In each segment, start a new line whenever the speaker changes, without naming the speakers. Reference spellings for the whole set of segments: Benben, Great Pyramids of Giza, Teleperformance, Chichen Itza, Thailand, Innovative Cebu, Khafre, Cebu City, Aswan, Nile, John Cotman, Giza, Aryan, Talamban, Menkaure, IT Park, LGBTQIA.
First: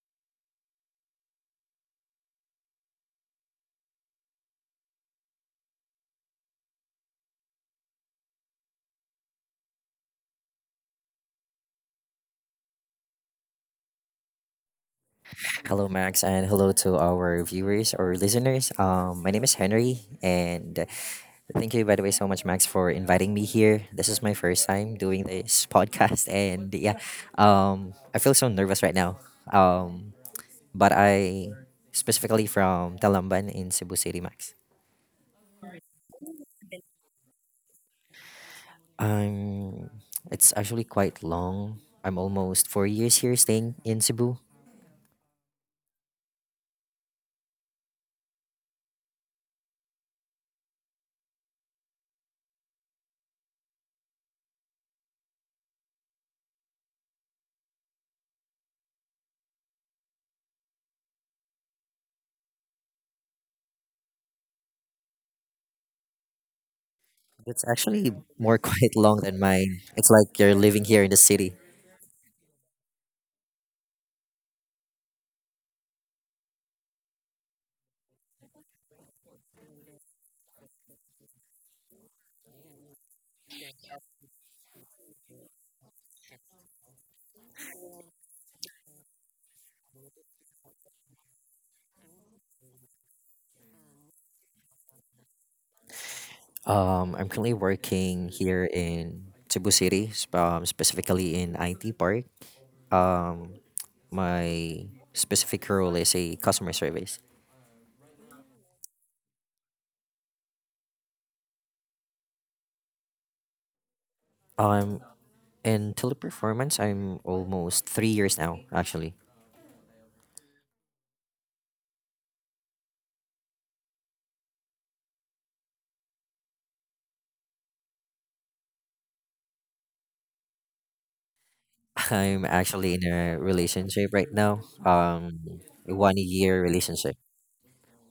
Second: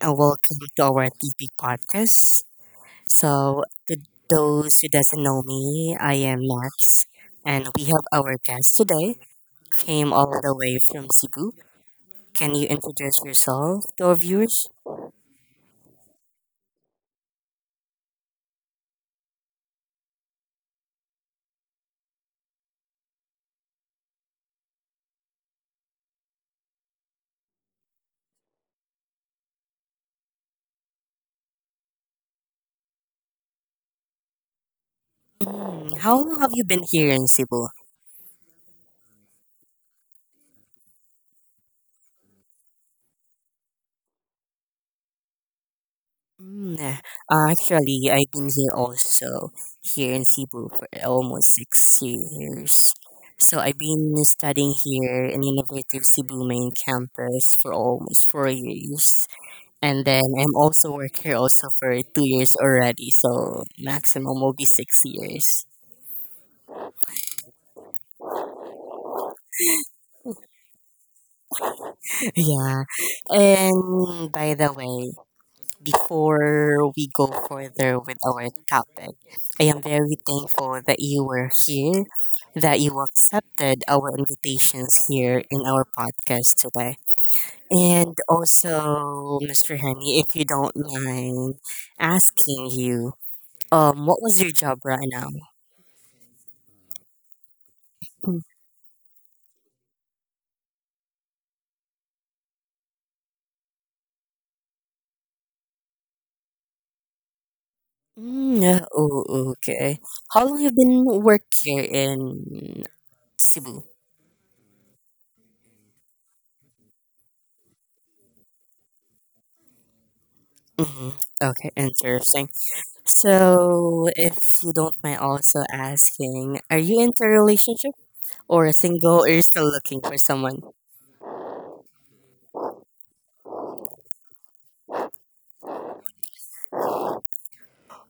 and welcome to our TP podcast. To those who doesn't know me, I am Max, and we have our guest today. Came all the way from Cebu. Can you introduce yourself to our viewers?
Hello, Max, and hello to our viewers or listeners. My name is Henry, and thank you, by the way, so much, Max, for inviting me here. This is my first time doing this podcast, and I feel so nervous right now. Um, but I specifically from Talamban in Cebu City, Max.
Mm, how long have you been here in Cebu?
Um, it's actually quite long. I'm almost 4 years here staying in Cebu.
Mm, eh, actually, I've been here also, here in Cebu for almost 6 years. So I've been studying here in Innovative Cebu main campus for almost 4 years. And then I'm also work here also for 2 years already, so maximum will be 6 years.
It's actually more quite long than mine. It's like you're living here in the city.
Yeah. And by the way, before we go further with our topic, I am very thankful that you were here, that you accepted our invitations here in our podcast today. And also, Mr. Henny, if you don't mind asking you, what was your job right now?
I'm currently working here in Cebu City, specifically in IT Park. Um, my specific role is a customer service.
Mm, yeah, oh, okay. How long have you been working in Cebu?
Um, in teleperformance, I'm almost 3 years now, actually.
Mm-hmm. Okay, interesting. So, if you don't mind also asking, are you into a relationship or single or you're still looking for someone?
I'm actually in a relationship right now, a 1 year relationship.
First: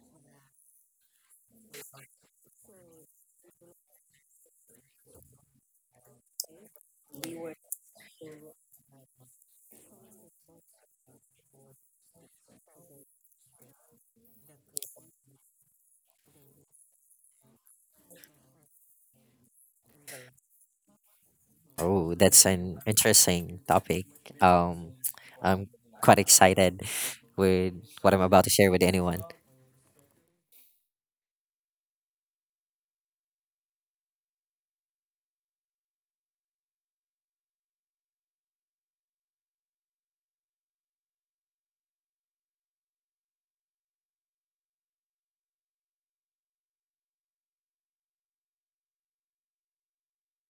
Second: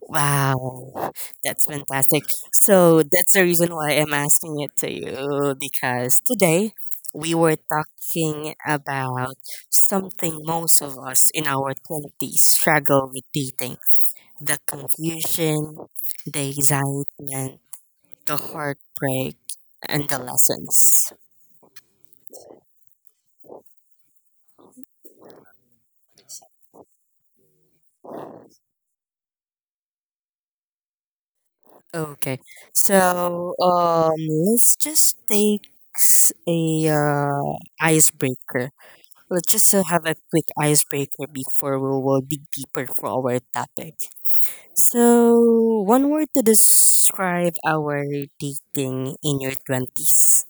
Wow, that's fantastic. So, that's the reason why I'm asking it to you because today we were talking about something most of us in our 20s struggle with dating, the confusion, the excitement, the heartbreak, and the lessons.
Oh, that's an interesting topic. Um, I'm quite excited with what I'm about to share with anyone.
Okay. So, um, let's just take a icebreaker. Let's just have a quick icebreaker before we will dig deeper for our topic. So, one word to describe our dating in your 20s.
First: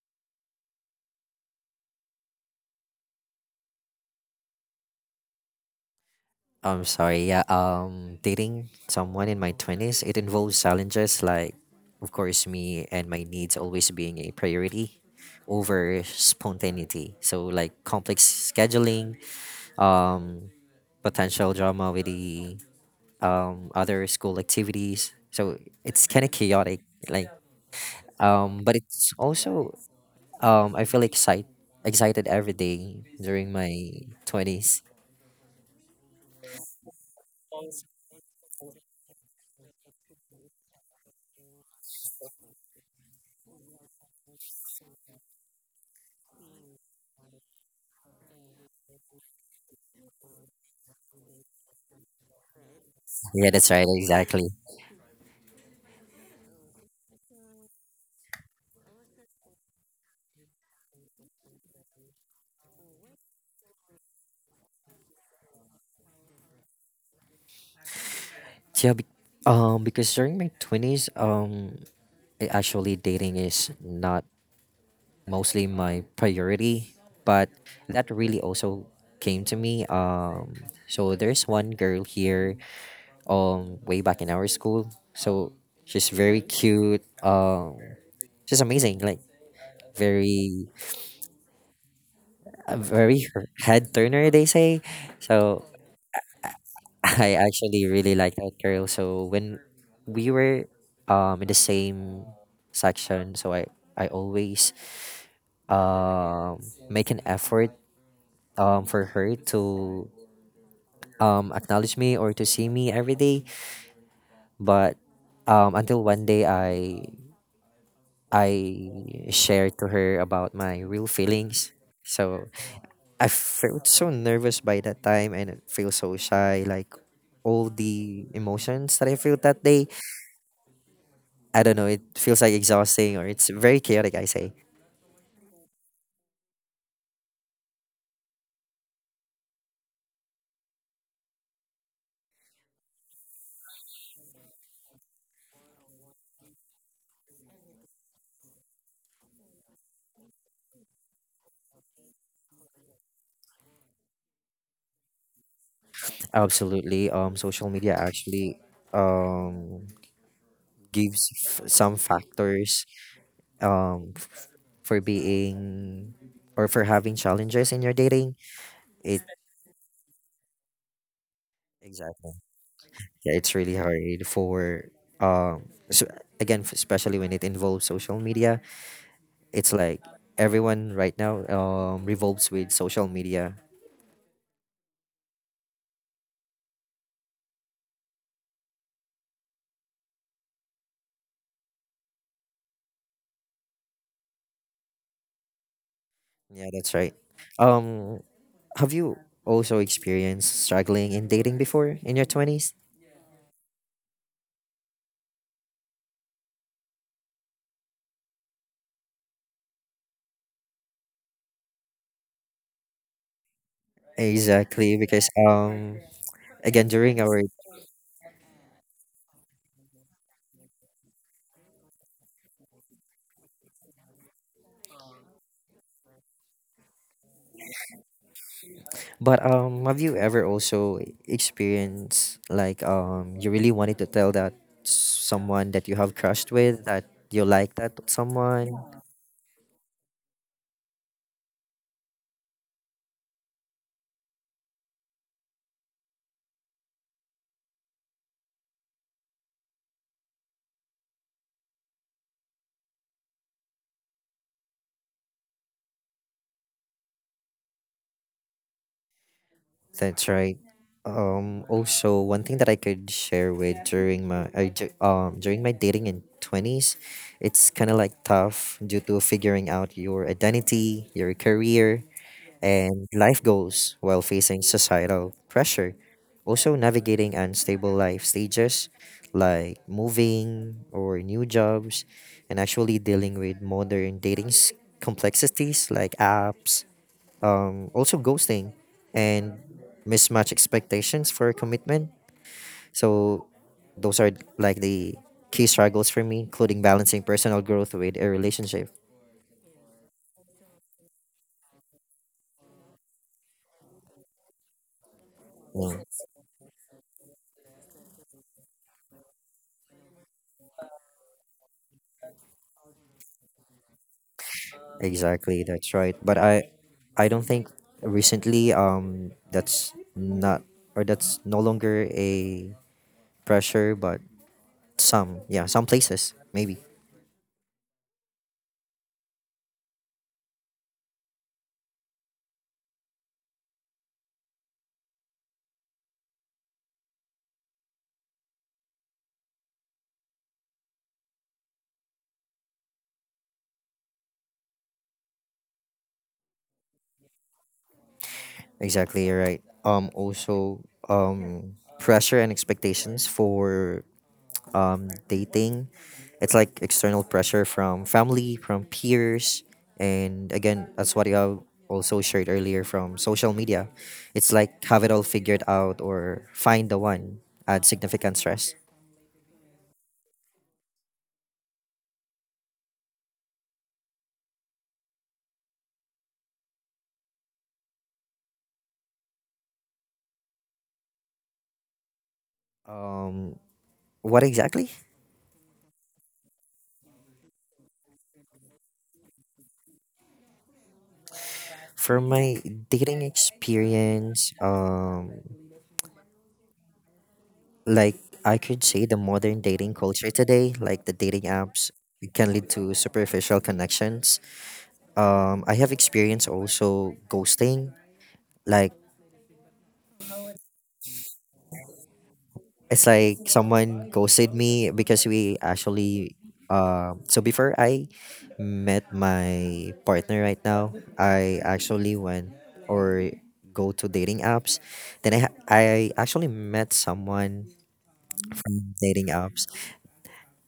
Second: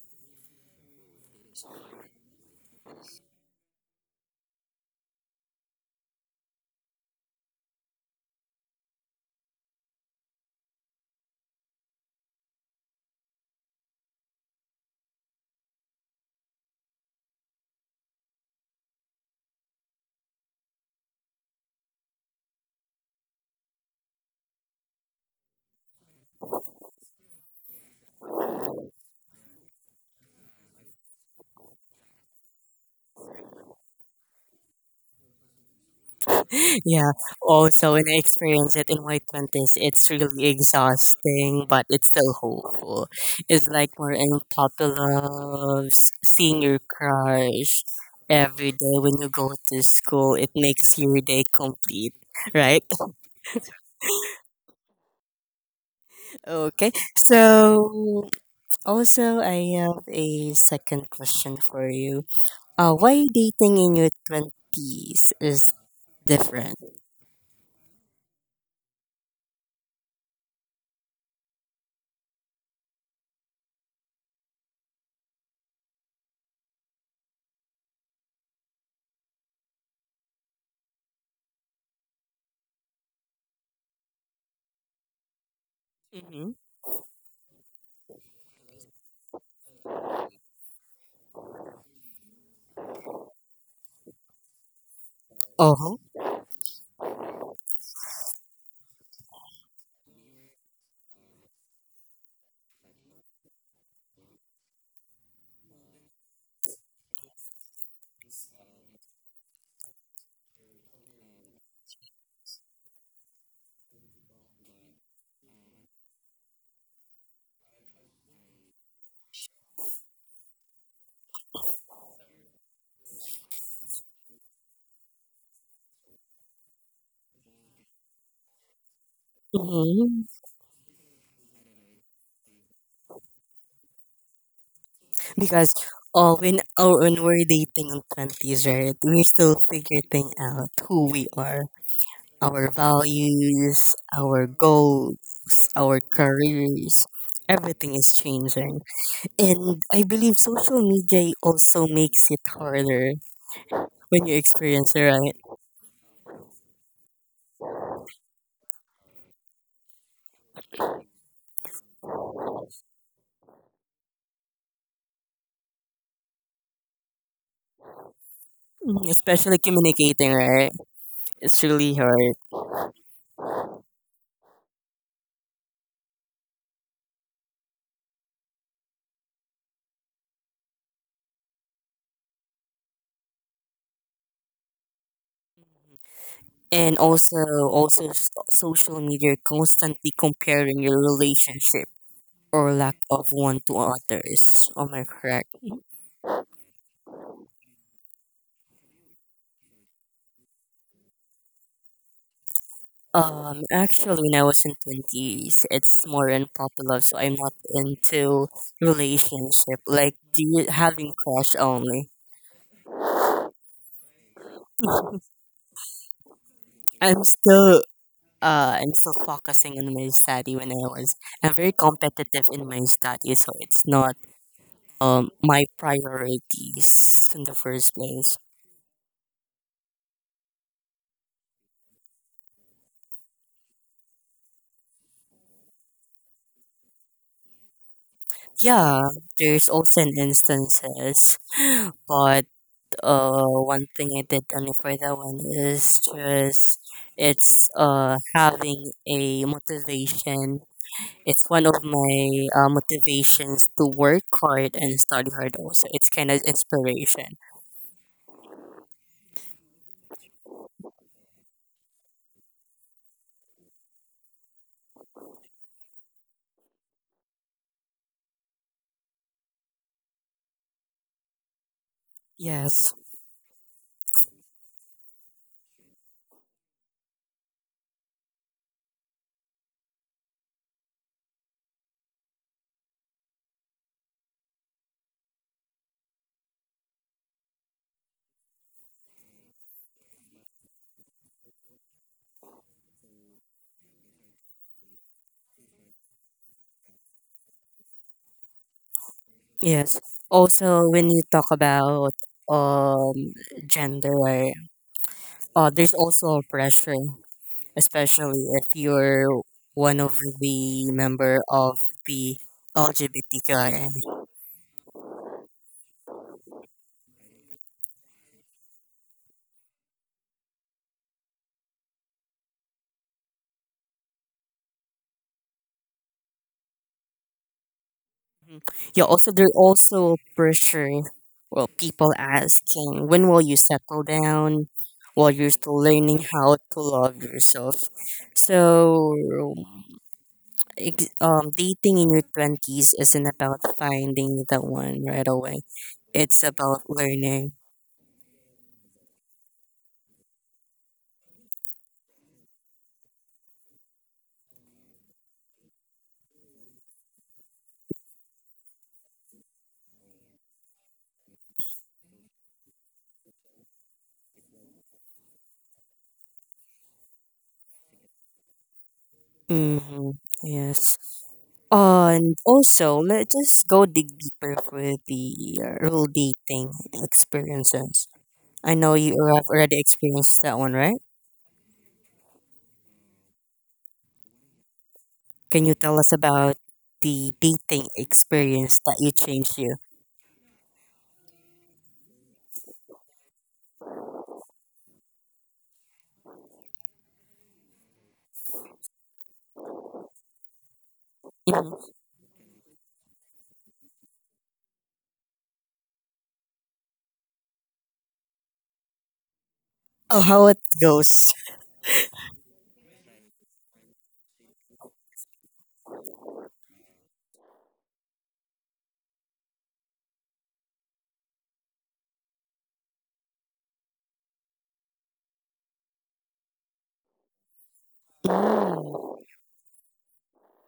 I'm sorry. Yeah. Dating someone in my twenties, it involves challenges like, of course, me and my needs always being a priority over spontaneity. So like complex scheduling, um, potential drama with the other school activities. So it's kind of chaotic. Like but it's also, I feel excited every day during my twenties.
Yeah. Also, when I experience it in my twenties, it's really exhausting, but it's still hopeful. It's like more unpopular popular seeing your crush every day when you go to school. It makes your day complete, right?
Yeah, that's right. Exactly.
Okay. So also, I have a second question for you. Why dating in your twenties is different?
Yeah, be- because during my twenties, actually dating is not mostly my priority, but that really also came to me. So there's one girl here, way back in our school. So she's very
Mm-hmm.
cute. She's amazing. Like very, a very head turner, they say. So
Oh.
I actually really like that girl. So when we were in the same section, so I always um make an effort for her to acknowledge me or to see me every day. But until one day I shared to her about my real feelings. So I felt so nervous by that time and I feel so shy like all the emotions that I felt that day,
Mm-hmm.
I don't know, it feels like exhausting or it's very chaotic, I say.
Because oh, when we're dating in twenties, right? We're still figuring out who we are, our values, our goals, our careers. Everything is changing. And I believe social media also makes it harder when you experience it, right?
Absolutely. Social media actually um gives some factors um f- for being or for having challenges in your dating.
Mm,
It
especially communicating, right? It's really
Exactly.
hard.
Yeah, it's really hard for, um so again, especially when it involves social media. It's like everyone right now revolves with social media.
And also, also social media constantly comparing your relationship or lack of one to others. Am I correct?
Yeah, that's right. Um Have you also experienced struggling in dating before in your 20s?
Actually, when I was in twenties, it's more unpopular, so I'm not into relationship. Like, do you having crush only?
Exactly, because again during
I'm
our,
still I'm still focusing on my study when I was I'm very competitive in my study, so it's not my priorities in the first place.
but have you ever also experienced like you really wanted to tell that someone that you have crushed with, that you like that someone?
Yeah, there's also an instances, but one thing I did only for that one is just it's having a motivation. It's one of my motivations to work hard and study hard. Also, it's kind of inspiration.
That's right. Also one thing that I could share with during my during my dating in 20s, it's kind of like tough due to figuring out your identity, your career,
Yes.
and life goals while facing societal pressure. Also, navigating unstable life stages like moving or new jobs, and actually dealing with modern dating complexities like apps, also ghosting, and mismatch expectations for commitment. So, those are like the key struggles for me, including balancing personal growth with a relationship.
Yes. Also, when you talk about um gender,
Yeah.
there's also pressure, especially if you're one of the member of the LGBTQI.
Exactly, that's right. But I don't think recently that's not, or that's no longer a pressure, but some, yeah, some places maybe.
Mhm. Yeah. Also, there also pressure. Well, people asking, when will you settle down? While you're still learning how to love yourself, so dating in your twenties isn't about finding the one right away. It's about learning.
Exactly, you're right. Also um pressure and expectations for dating. It's like external pressure from family, from peers, and again, that's what you have also shared earlier from social media. It's like have it all figured out or find the one at significant stress.
Hmm. Yes. And also, let's just go dig deeper for the role dating experiences. I know you have already experienced that one, right?
Um, what exactly?
Can you tell us about the dating experience that you changed you?
For my dating experience, like I could say the modern dating culture today, like the dating apps,
Mhm.
it can lead to superficial connections. I have experienced also ghosting, like
Oh, how it goes.
it's like someone ghosted me because we actually, so before I met my partner right now, I actually went or go to dating apps. Then I actually met someone from
Mm-hmm.
dating apps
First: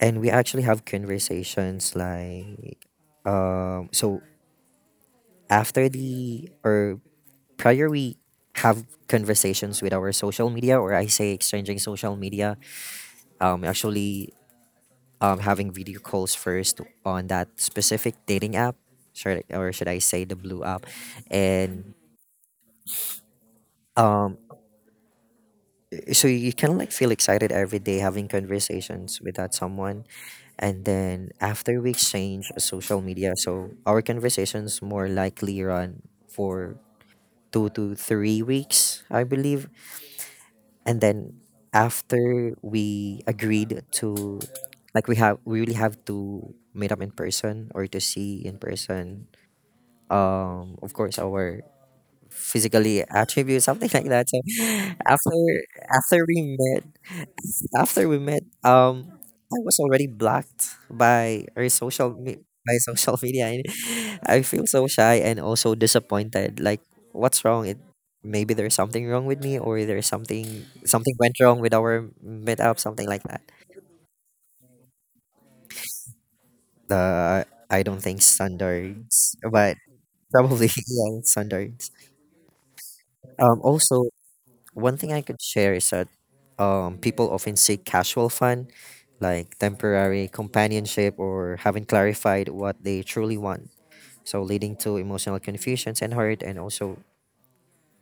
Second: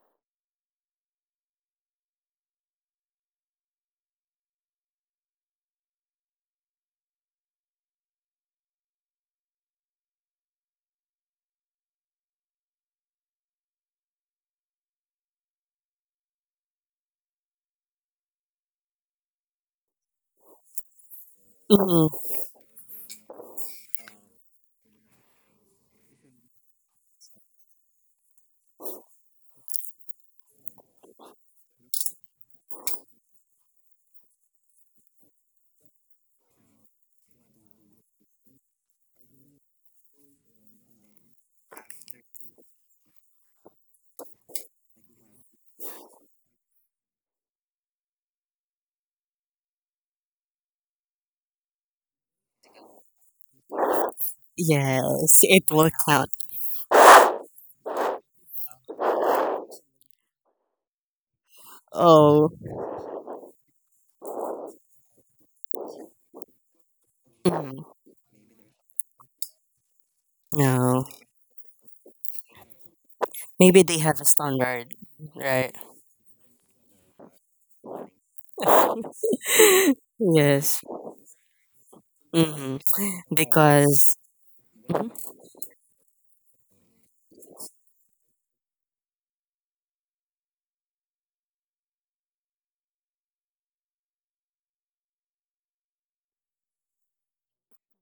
and we actually have conversations like, so after the, or prior we have conversations with our social media, or I say exchanging social media, actually, having video calls first on that specific dating app, or should I say the blue app, and um, so you kind of like feel excited every day having conversations with that someone, and then after we exchange social media, so our conversations more likely run for 2 to 3 weeks, I believe, and then after we agreed to, like we really have to meet up in person or to see in person, of course our physically attributes something like that. So after,
Yes, it will
after
count.
we met after we met, I was already blocked by our
Oh,
by social media and I feel so shy and also disappointed, like what's wrong? It
mhm.
maybe there's something wrong with me, or there's something,
No.
something went wrong with our meetup, something like that.
Maybe they have a standard, right?
The i don't think standards, but probably
Yes.
yeah, standards.
Hmm.
Also
Because,
one
mhm,
thing I could share is that, people often seek casual fun, like temporary companionship or haven't clarified what they truly want. So, leading to emotional confusions and hurt and also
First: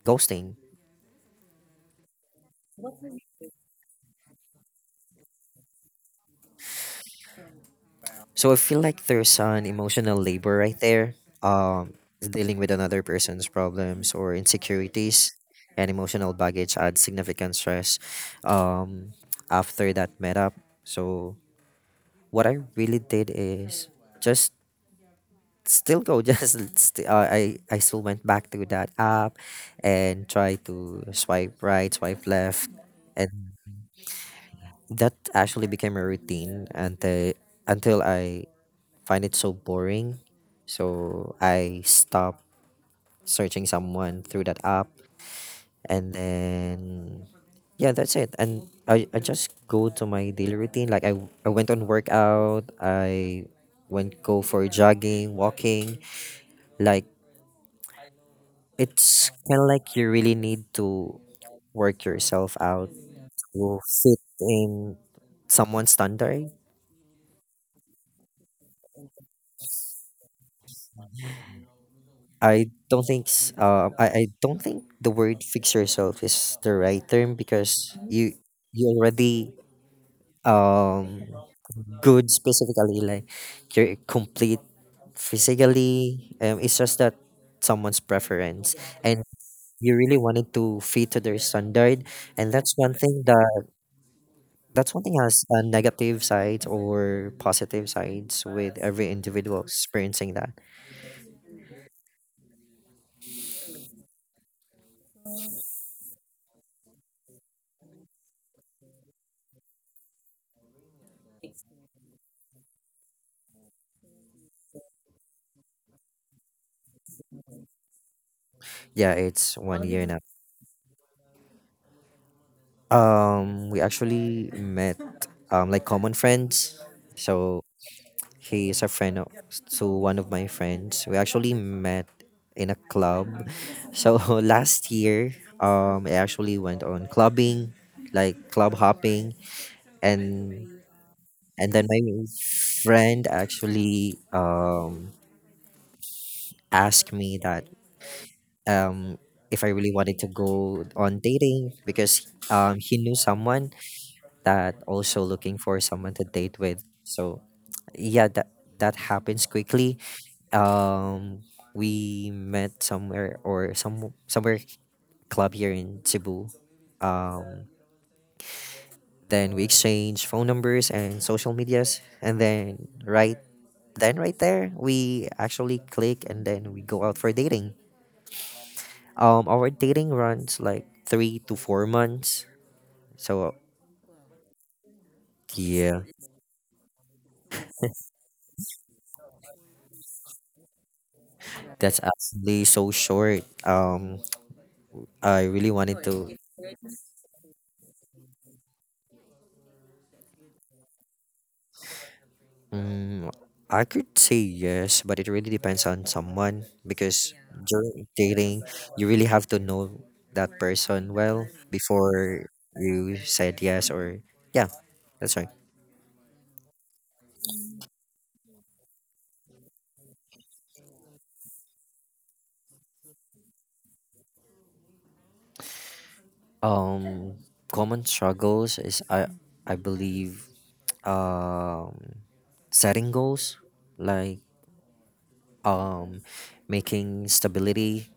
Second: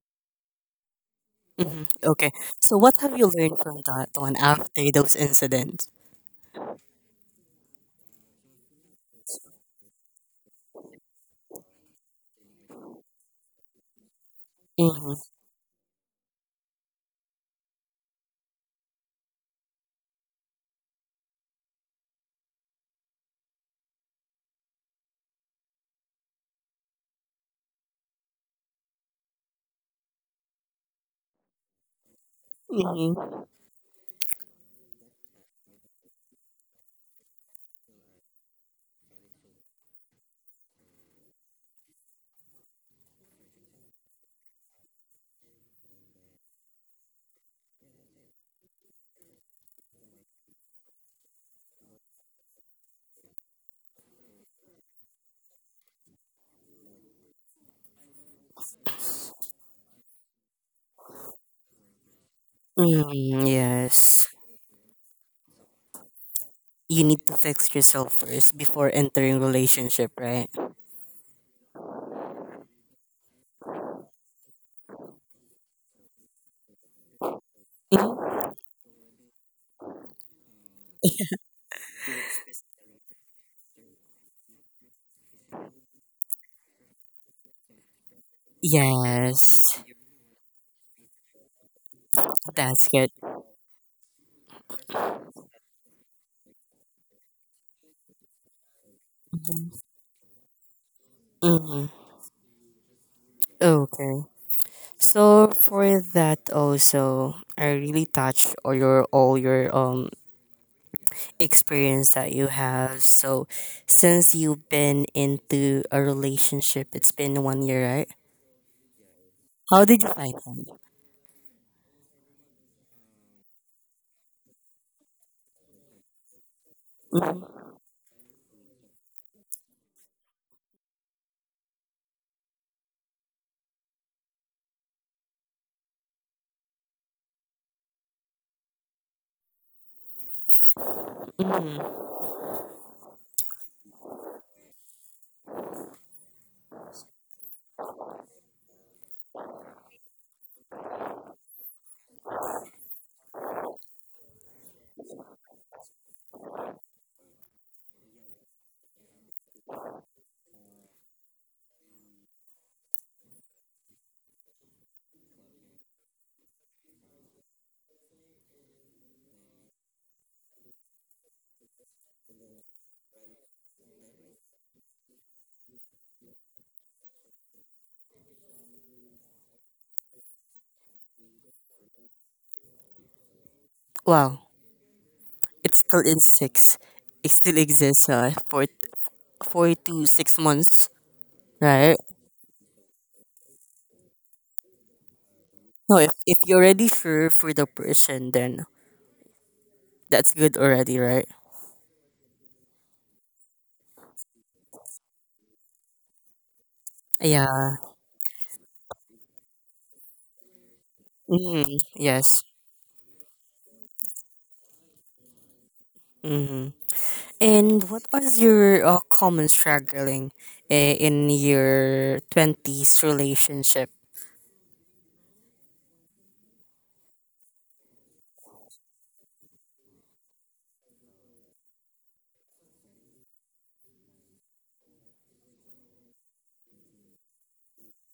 ghosting.
mhm, okay. So, what have you learned from that one after those incidents?
So, I feel like there's an emotional labor right there, um, dealing with another person's problems or
Mm-hmm.
insecurities. And emotional baggage adds significant stress, um, after that met up. So, what I really did is just still go just, I still went back to that app and try to swipe right, swipe left, and
Mm-hmm.
that actually became a routine until, I find it so boring, so I stopped searching someone through that app, and then yeah, that's it. And I just go to my daily routine. Like I went on workout. I went go for jogging, walking. Like, it's kind of like you really need to work yourself out
Mm,
to fit
yes.
in someone's standard.
You need to fix yourself first before entering relationship, right?
I don't think the word fix yourself is the right term, because you
Mhm.
you already, um good specifically, like you're complete physically, it's just that someone's preference, and
Yes.
you really wanted to fit to their standard, and that's
That's
one
good.
thing that, that's one thing has negative sides or positive sides with every individual experiencing that.
Mm-hmm. Okay. So for that also, I really touched all your experience that you have. So, since you've been into a relationship, it's been 1 year, right?
Yeah, it's
How
one
did
year
you
now.
find him?
We actually met like common friends. So
Mm-hmm.
he is a friend of, to one of my friends. We actually met in a club. So last year, I actually went on clubbing, like club hopping, and then my
Hmm.
friend actually asked me that, um, if I really wanted to go on dating, because he knew someone that also looking for someone to date with. So yeah, that happens quickly. Um, we met somewhere, or somewhere club here in Cebu. Um, then we exchanged phone numbers and social medias, and then right there we actually click, and then we go out for dating. Our dating runs like 3 to 4 months. So
Wow, it's
yeah,
still in six. It still exists for 4 to 6 months,
that's
right?
actually so short. I really
No,
wanted
if,
to.
you're already sure for the person, then that's good already, right?
Um, I could say yes, but it really depends on someone because
Yeah.
during dating, you really have to know that person well
Hmm.
before
Yes.
you said yes or yeah. That's right.
Hmm. And what was your common struggling in your 20s relationship?
Um, Common struggles is I believe, um setting goals, like, um, making stability.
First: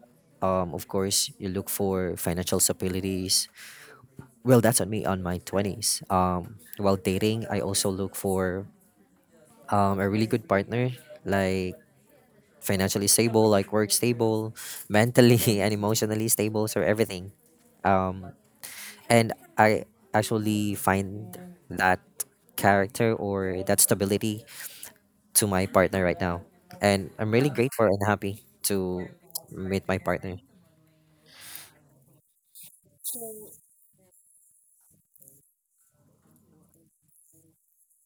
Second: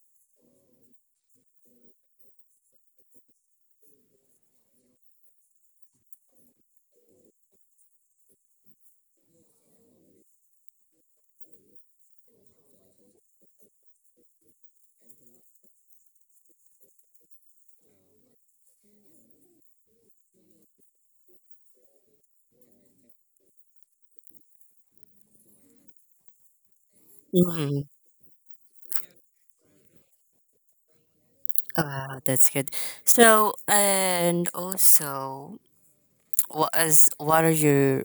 Of course, you look for financial stabilities. Well, that's on me on my 20s. While dating, I also look for, a really good partner, like financially stable, like work stable, mentally and emotionally stable, so everything. Um, and I actually find that character or that stability to my partner right now. And I'm really
Mm-hmm.
grateful and happy to meet my partner.
Wow, that's good. So, and also, what are your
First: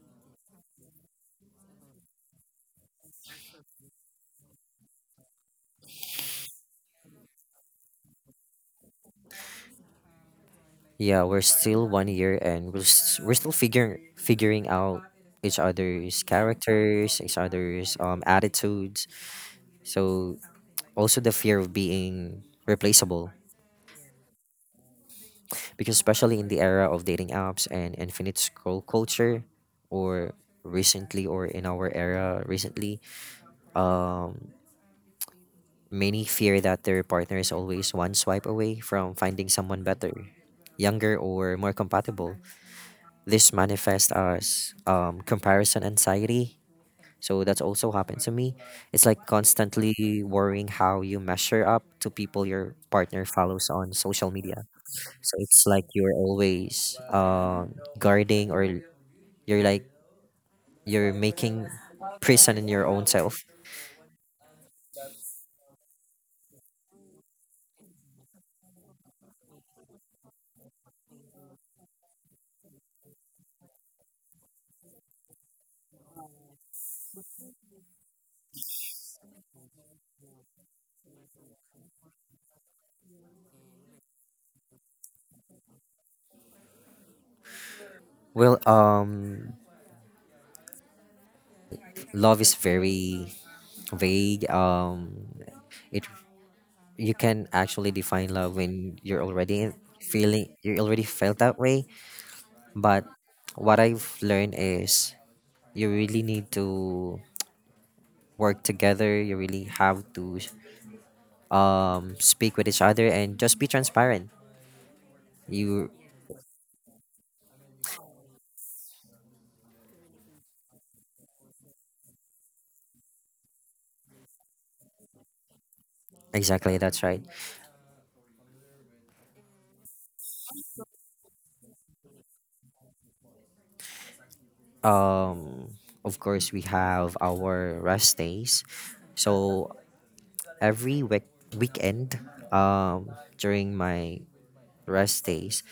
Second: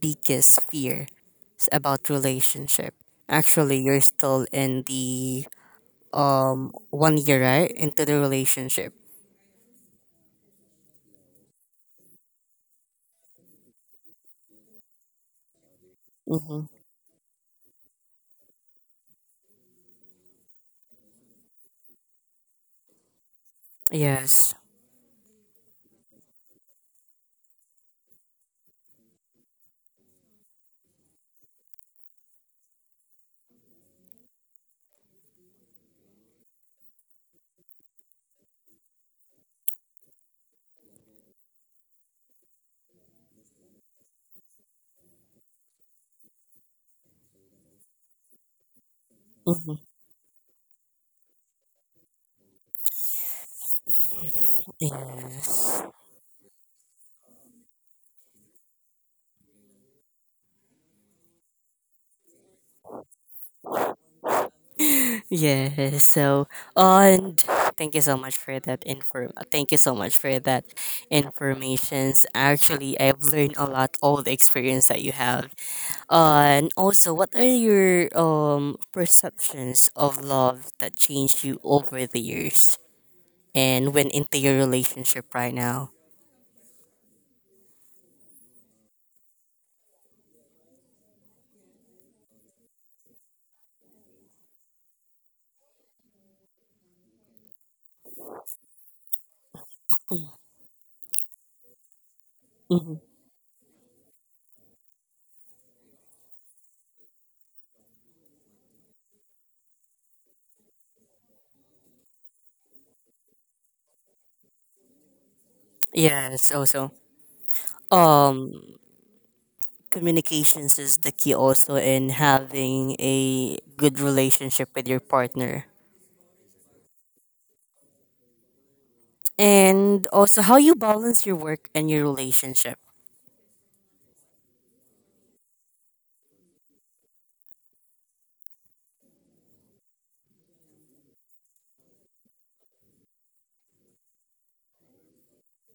biggest fears about relationship? Actually, you're still in the 1 year, right? Into the relationship.
Yeah, we're still 1 year and we're still figuring out each other's
Mm-hmm.
characters, each other's attitudes. So also the fear of being replaceable,
Yes.
because especially in the era of dating apps and infinite scroll culture, or recently, or in our era recently, um many fear that their partner is always one swipe away from finding someone better, younger, or more compatible. This manifests as, comparison anxiety. So that's also happened to me. It's like
Mm-hmm.
constantly worrying how you measure up to people your partner follows on social media. So it's
Yes.
like you're always, guarding, or you're like you're making prison in your own self.
Yes. So, and thank you so much for that inform. Thank you so much for that informations. Actually, I've learned a lot all the experience that you have. And also, what are your perceptions of love that changed you over the years and went into your relationship right now?
Well, love is very vague. It, you can actually define love when you're already feeling, you already felt that way.
Mm-hmm.
But what I've learned is you really need to work together. You really have to, speak with each other and just be transparent. You
Yes, also. Um Communications is the key also in having a good relationship with your partner.
Exactly, that's right.
And also how you balance your work and your relationship.
Um, of course, we have our rest days, so every weekend, um, during my rest days,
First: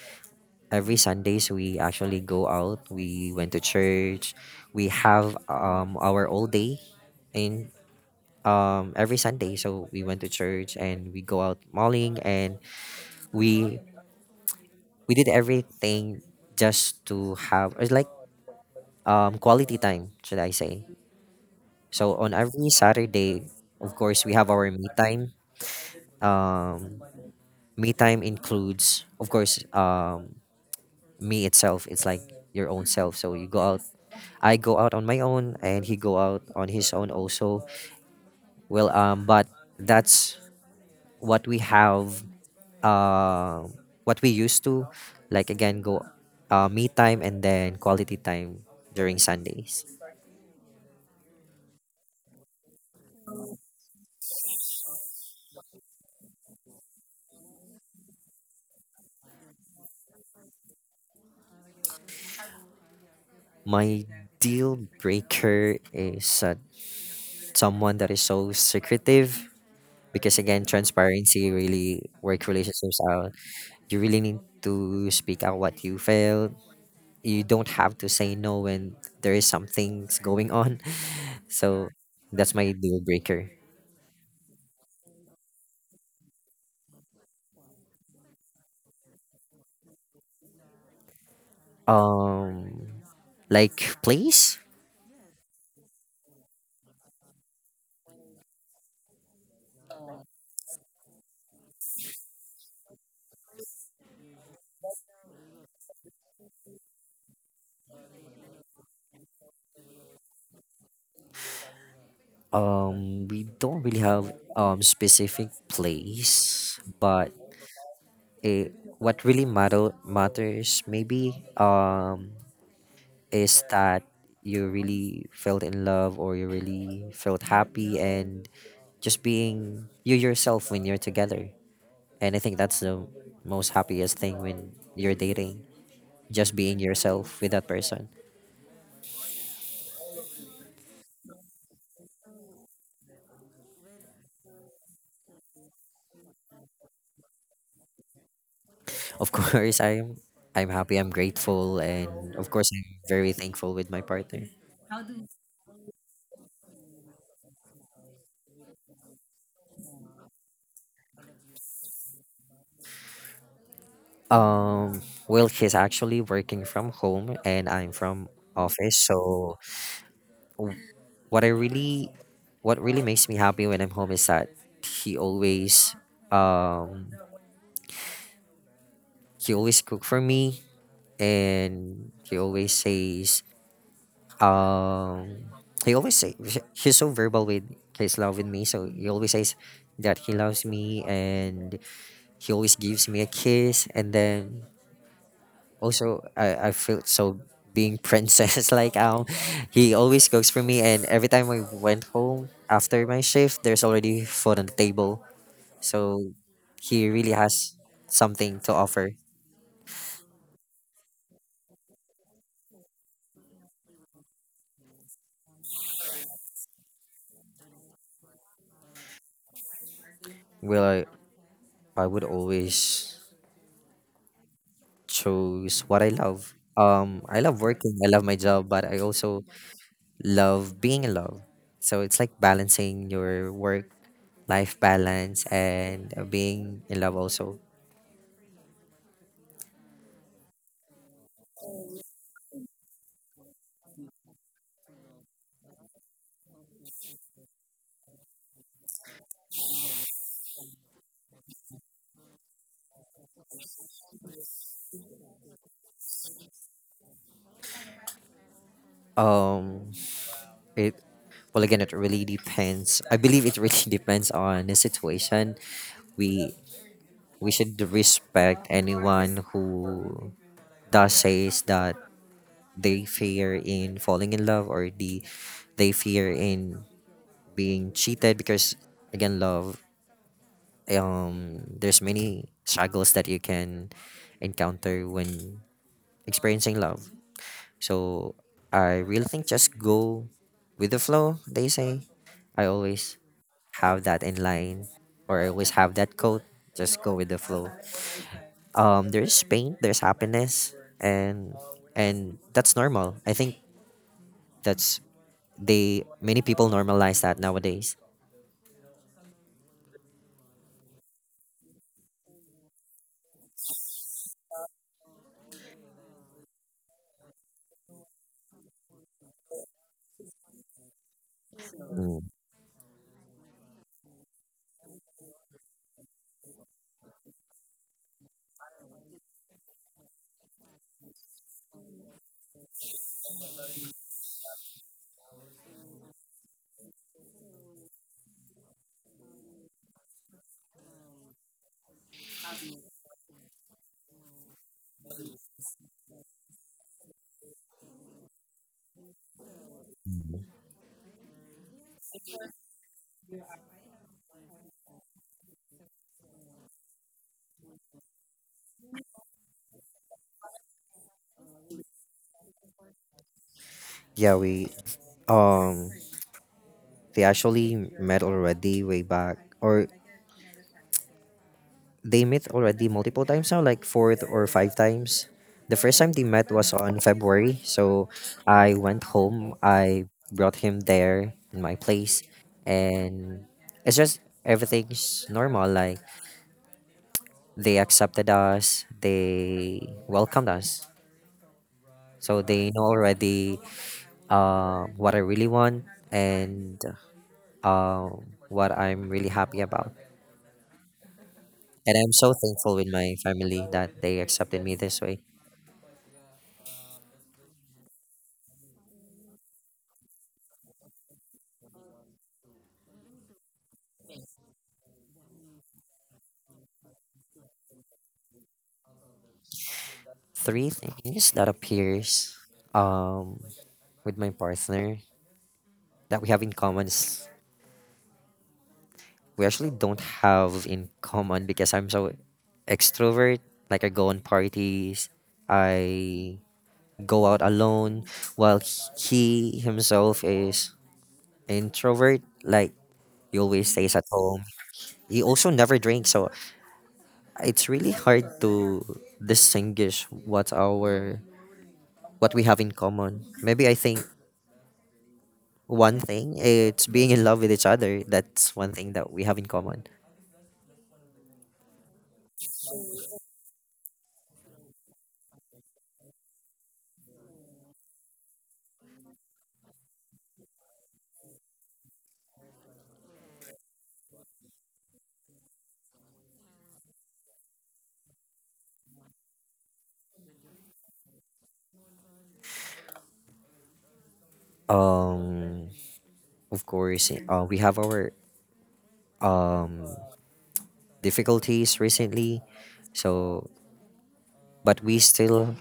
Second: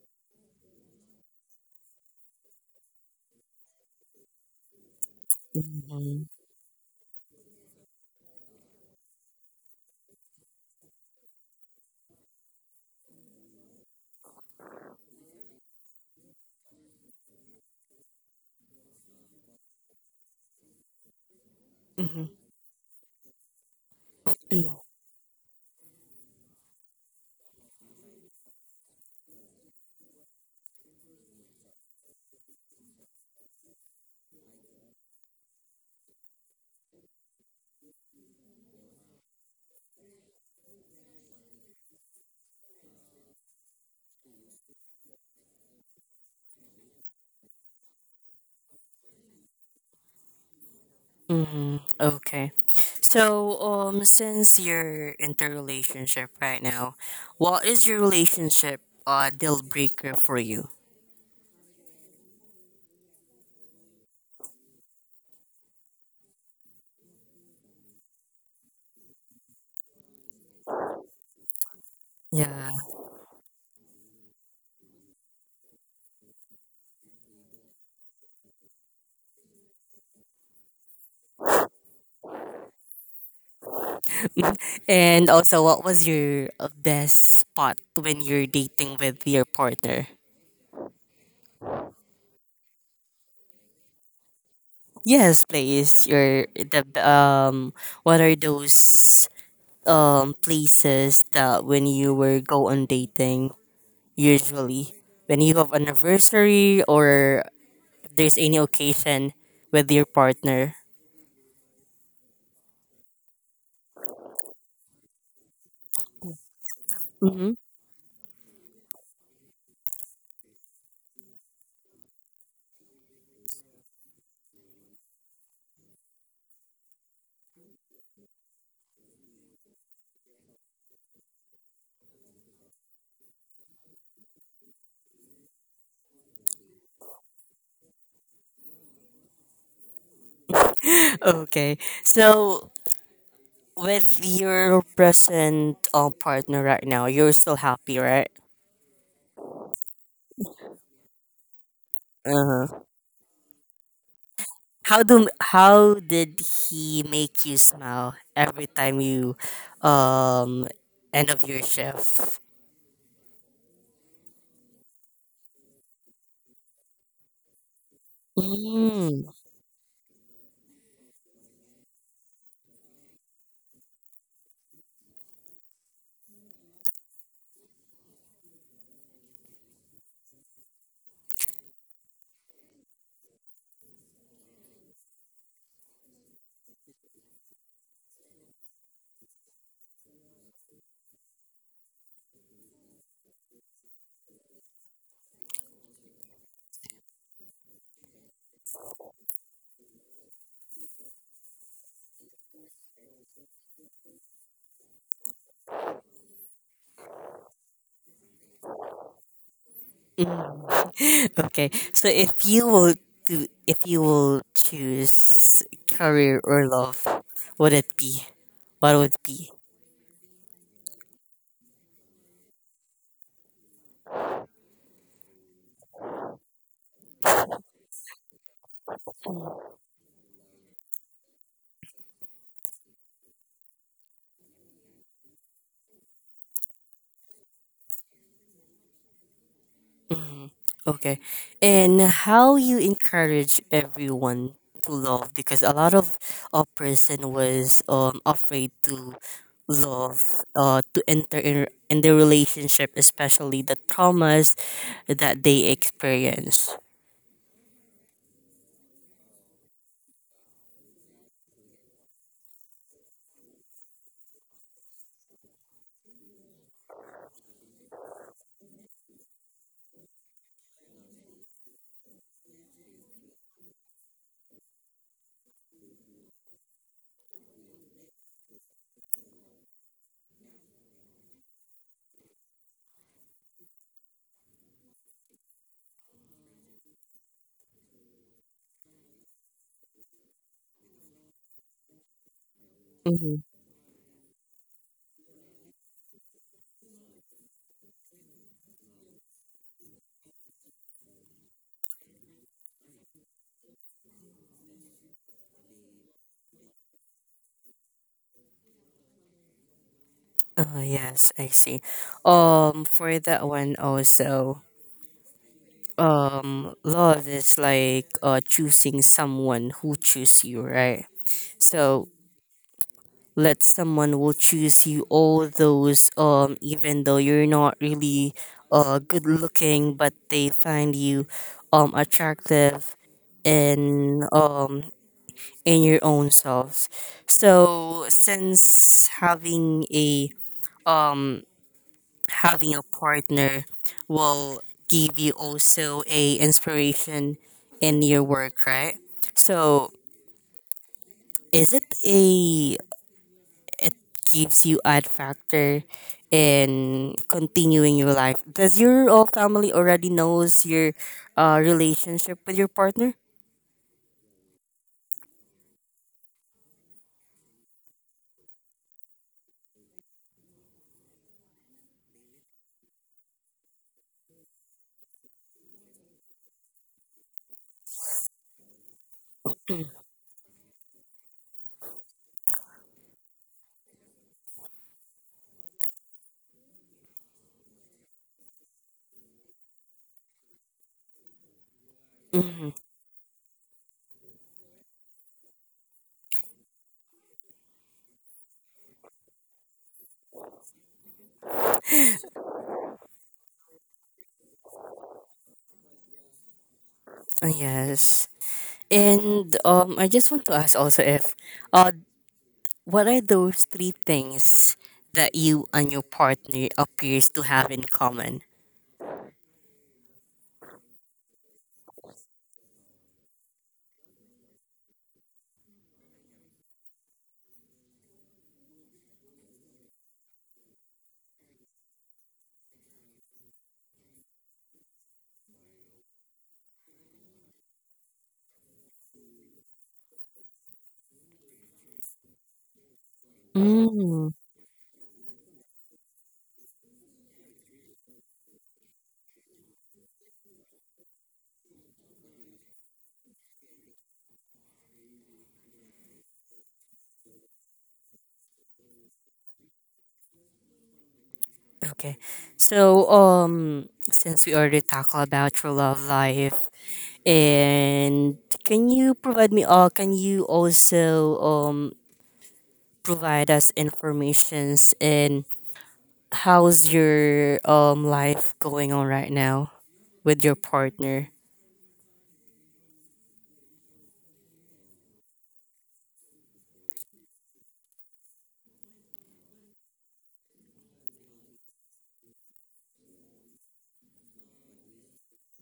every Sundays we actually go out. We went to church. We have
Mm-hmm.
our all day in every Sunday. So we went to church and we go out mauling, and we we did everything just to have, it's like, quality time, should I say? So
Mm-hmm.
on every Saturday, of course, we have our me time. Um, Me time includes, of course, me itself. It's like your own self. So you go out. I go out on my own, and he go out on his own also. Well, but that's what we have, uh, what we used to, like, again go, me time and then quality time during Sundays.
Mm, okay. So, since you're into relationship right now, what is your relationship deal breaker for you?
My deal breaker is, someone that is so secretive, because again, transparency really work
Yeah.
relationships out. You really need to speak out what you feel. You don't have to say no when there is something's going on. So that's my deal breaker.
And also, what was your best spot when you're dating with your partner?
um like place.
Yes, place. Your the. What are those places that when you were go on dating usually when you have anniversary or there's any occasion with your partner.
We don't really have specific place, but
Hmm.
it, what really matters maybe, is that you really felt in love, or you really felt happy and just being you yourself when you're together. And I think that's the most happiest thing when you're dating, just being yourself with that person.
Okay. So with your present partner right now, you're still happy, right?
Of course, I'm happy, I'm grateful, and of course,
Uh-huh.
I'm very thankful with my partner.
How did he make you smile every time you um end of your shift?
Um, well, he's actually working from home, and I'm from office.
Mm,
So w- what I really, what really makes me happy when I'm home is that he always, um he always cook for me, and he always says, um he always say, he's so verbal with his love with me, so he always says that he loves me, and he always gives me a kiss. And then also I feel so being princess like, he always cooks for me, and every time I went home after my shift, there's already food on the table. So he really has something to offer.
mm. Okay. So if you will to if you will choose career or love, would it be? What would it be?
Well, I would always choose what I love. I love working, I love my job, but I also love being in love. So it's like balancing your work life balance and, being in love also.
Mhm. Okay. And how you encourage everyone to love because a lot of a person was afraid to love to enter in the relationship especially the traumas that they experience.
um It, well, again, it really depends. I believe it really depends on the situation. We we should respect anyone who does says that they fear in falling in love, or the, they fear in being cheated, because again, love, there's many struggles that you can encounter when experiencing love. So I really think just go with the flow, they say. I always
Mm-hmm.
have that in line, or I always have that quote. Just go with the flow. There's pain, there's happiness, and and that's normal. I think that's, they, many people normalize that nowadays.
Yes, I see. For that one also love is like choosing someone who choose you, right? So
Mm.
let someone will choose you all those even though you're not really good looking but they find you attractive in um in your own selves so since having a um having a partner will give you also a inspiration in your work right so is it a it gives you add factor in continuing your life. Does your whole family already knows your relationship with your partner?
Yeah, we, um they actually met already way back, or they met already multiple times now, like fourth or five times. The first time they met was on February, so I went home. I brought him there in my place, and it's just everything's normal. Like they accepted us, they welcomed us, so
Mm-hmm.
they know already, what I really want, and uh, what I'm really happy about. And I'm so thankful with my family that they accepted me this way.
Yes. And I just want to ask also if uh, what are those three things that you and your partner appears to have in common?
Three things that appears, um with my partner, that we have in common, is we actually don't have in common, because I'm so extrovert. Like I go on parties, I go out alone, while he himself is introvert. Like he always stays at
Mm.
home. He also never drinks, so it's really hard to distinguish what our, what we have in common. Maybe I think, one thing, it's being in love with each other. That's one thing that we have in common.
Okay. So since we already talked about your love life, and can you provide me all? Can you also provide us informations and how's your life going on right now with your partner?
Um, of course, we have our um difficulties recently, so, but we still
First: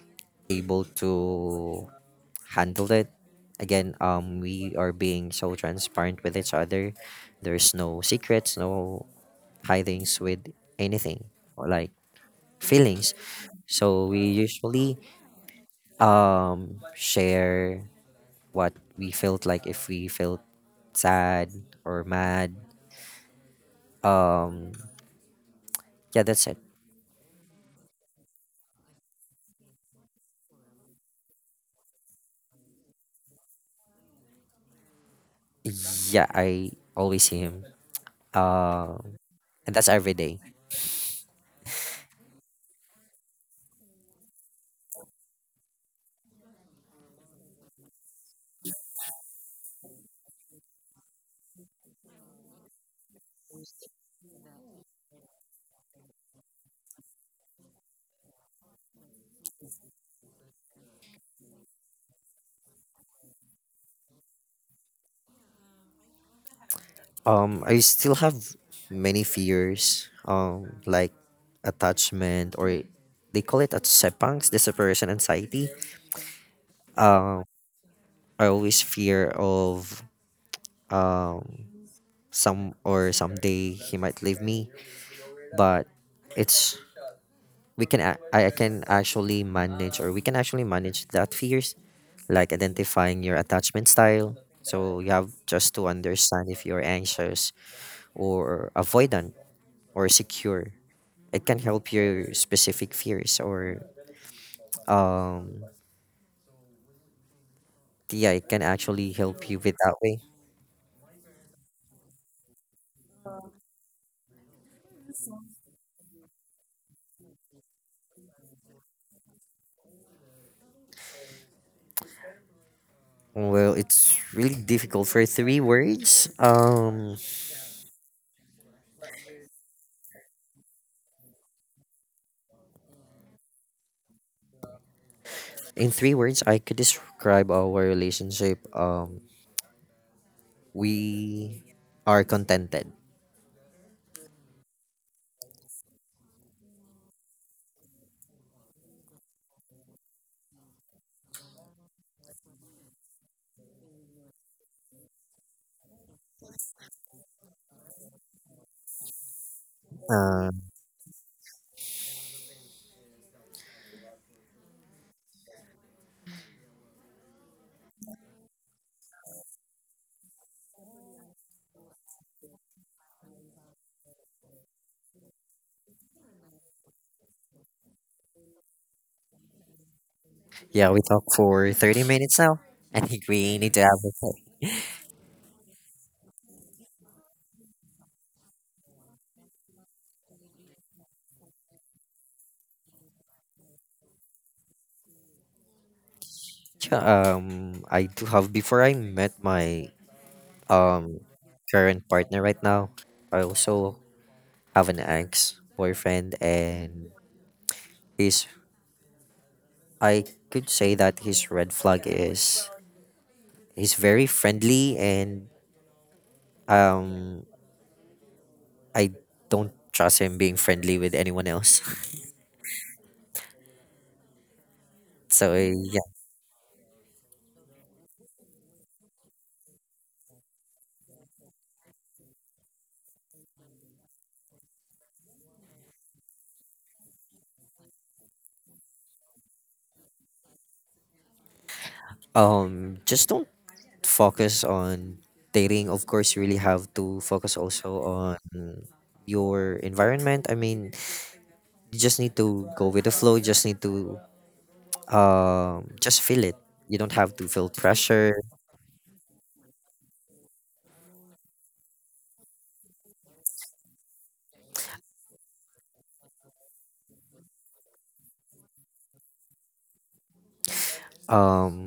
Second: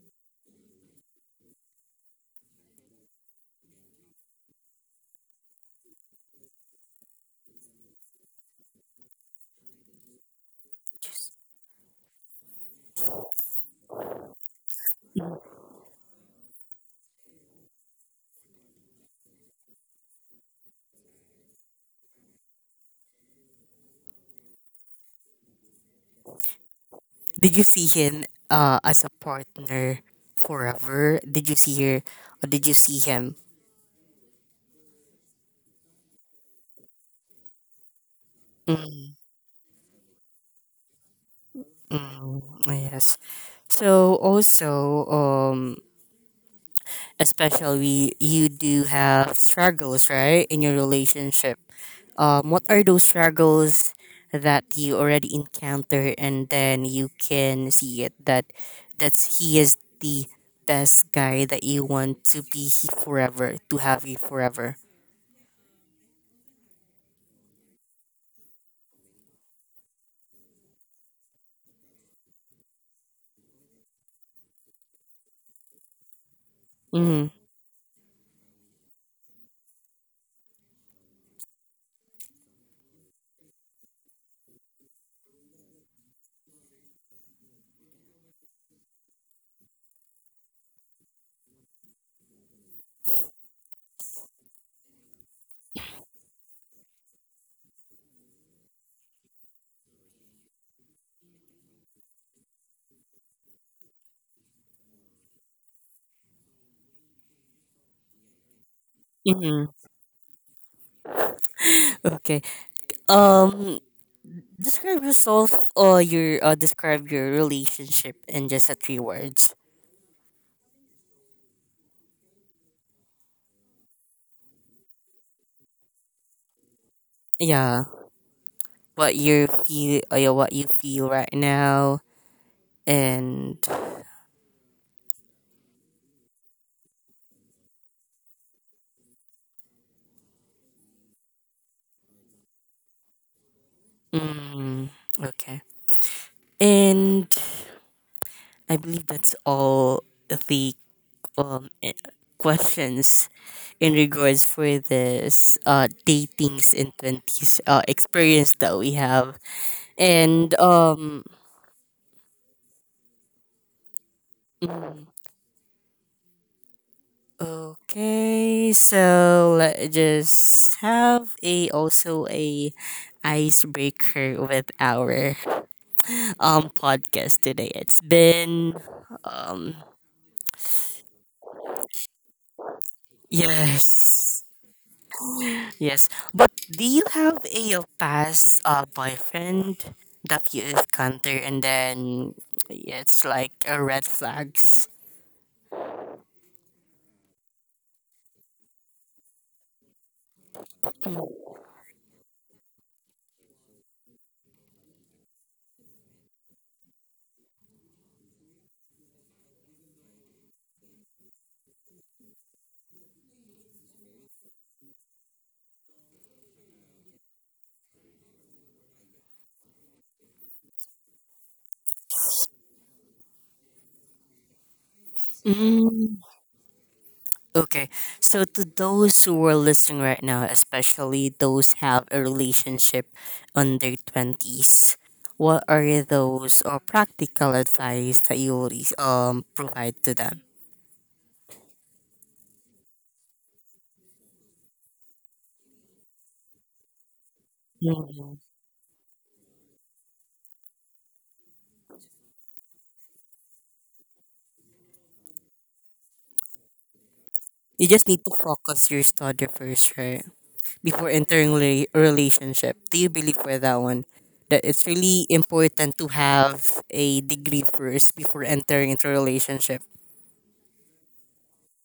able to handle it. Again, we are being so transparent with each other. There's no secrets, no hidings with anything, or like feelings. So we usually share what we felt. Like if we felt sad or mad. Um, yeah, that's it.
Did you see him as a partner forever? Did you see her? Or did you see him?
Yeah, I always see him. Um,
Mm,
and that's every day.
mm, yes. So also especially you do have struggles, right, in your relationship. What are those struggles that you already encounter, and then you can see it that that's he is the best guy that you want to be forever, to have you forever.
I still have many fears. Like attachment, or they call it atsepangs, disappearance anxiety.
Mm-hmm.
Um, I always fear of, um some, or someday he might leave me, but it's, we can I can actually manage, or we can actually manage that fears. Like identifying your attachment style, so you have just to understand if you're anxious, or avoidant, or secure. It can help your specific fears, or um yeah, it can actually help you
Mm-hmm.
with that way.
Okay. Um. Describe yourself or your describe your relationship in just a three words.
Well, it's really difficult for three words.
Yeah, what you feel, yeah, what you feel right now, and
In three words, I could describe our relationship. We are contented.
mm, okay. And I believe that's all the um eh, questions in regards for this datings in twenties experience that we have. And
Um,
mm, okay, so let's just have a also a icebreaker with our podcast today. It's been um
Yeah, we talked for 30 minutes now. I think we need to have a
yes.
break.
Yes, but do you have a past boyfriend that you encounter and then it's like a red flags?
I do have. Before I met my um current partner right now, I also have an ex boyfriend, and he's, I could say that his red flag is he's very friendly, and um, I don't trust him being friendly with anyone else. So, yeah.
Mm. Okay, so to those who are listening right now, especially those have a relationship under twenties, what are those or practical advice that you will provide to them?
Just don't focus on dating. Of course, you really have to focus also on
Mhm.
your environment. I mean, you just need to go with the flow. You just need to just feel it. You don't have to feel
You just need to
pressure.
focus your study first, right? Before entering a relationship. Do you believe for that one that it's really important to have a degree first before entering into a relationship?
Um,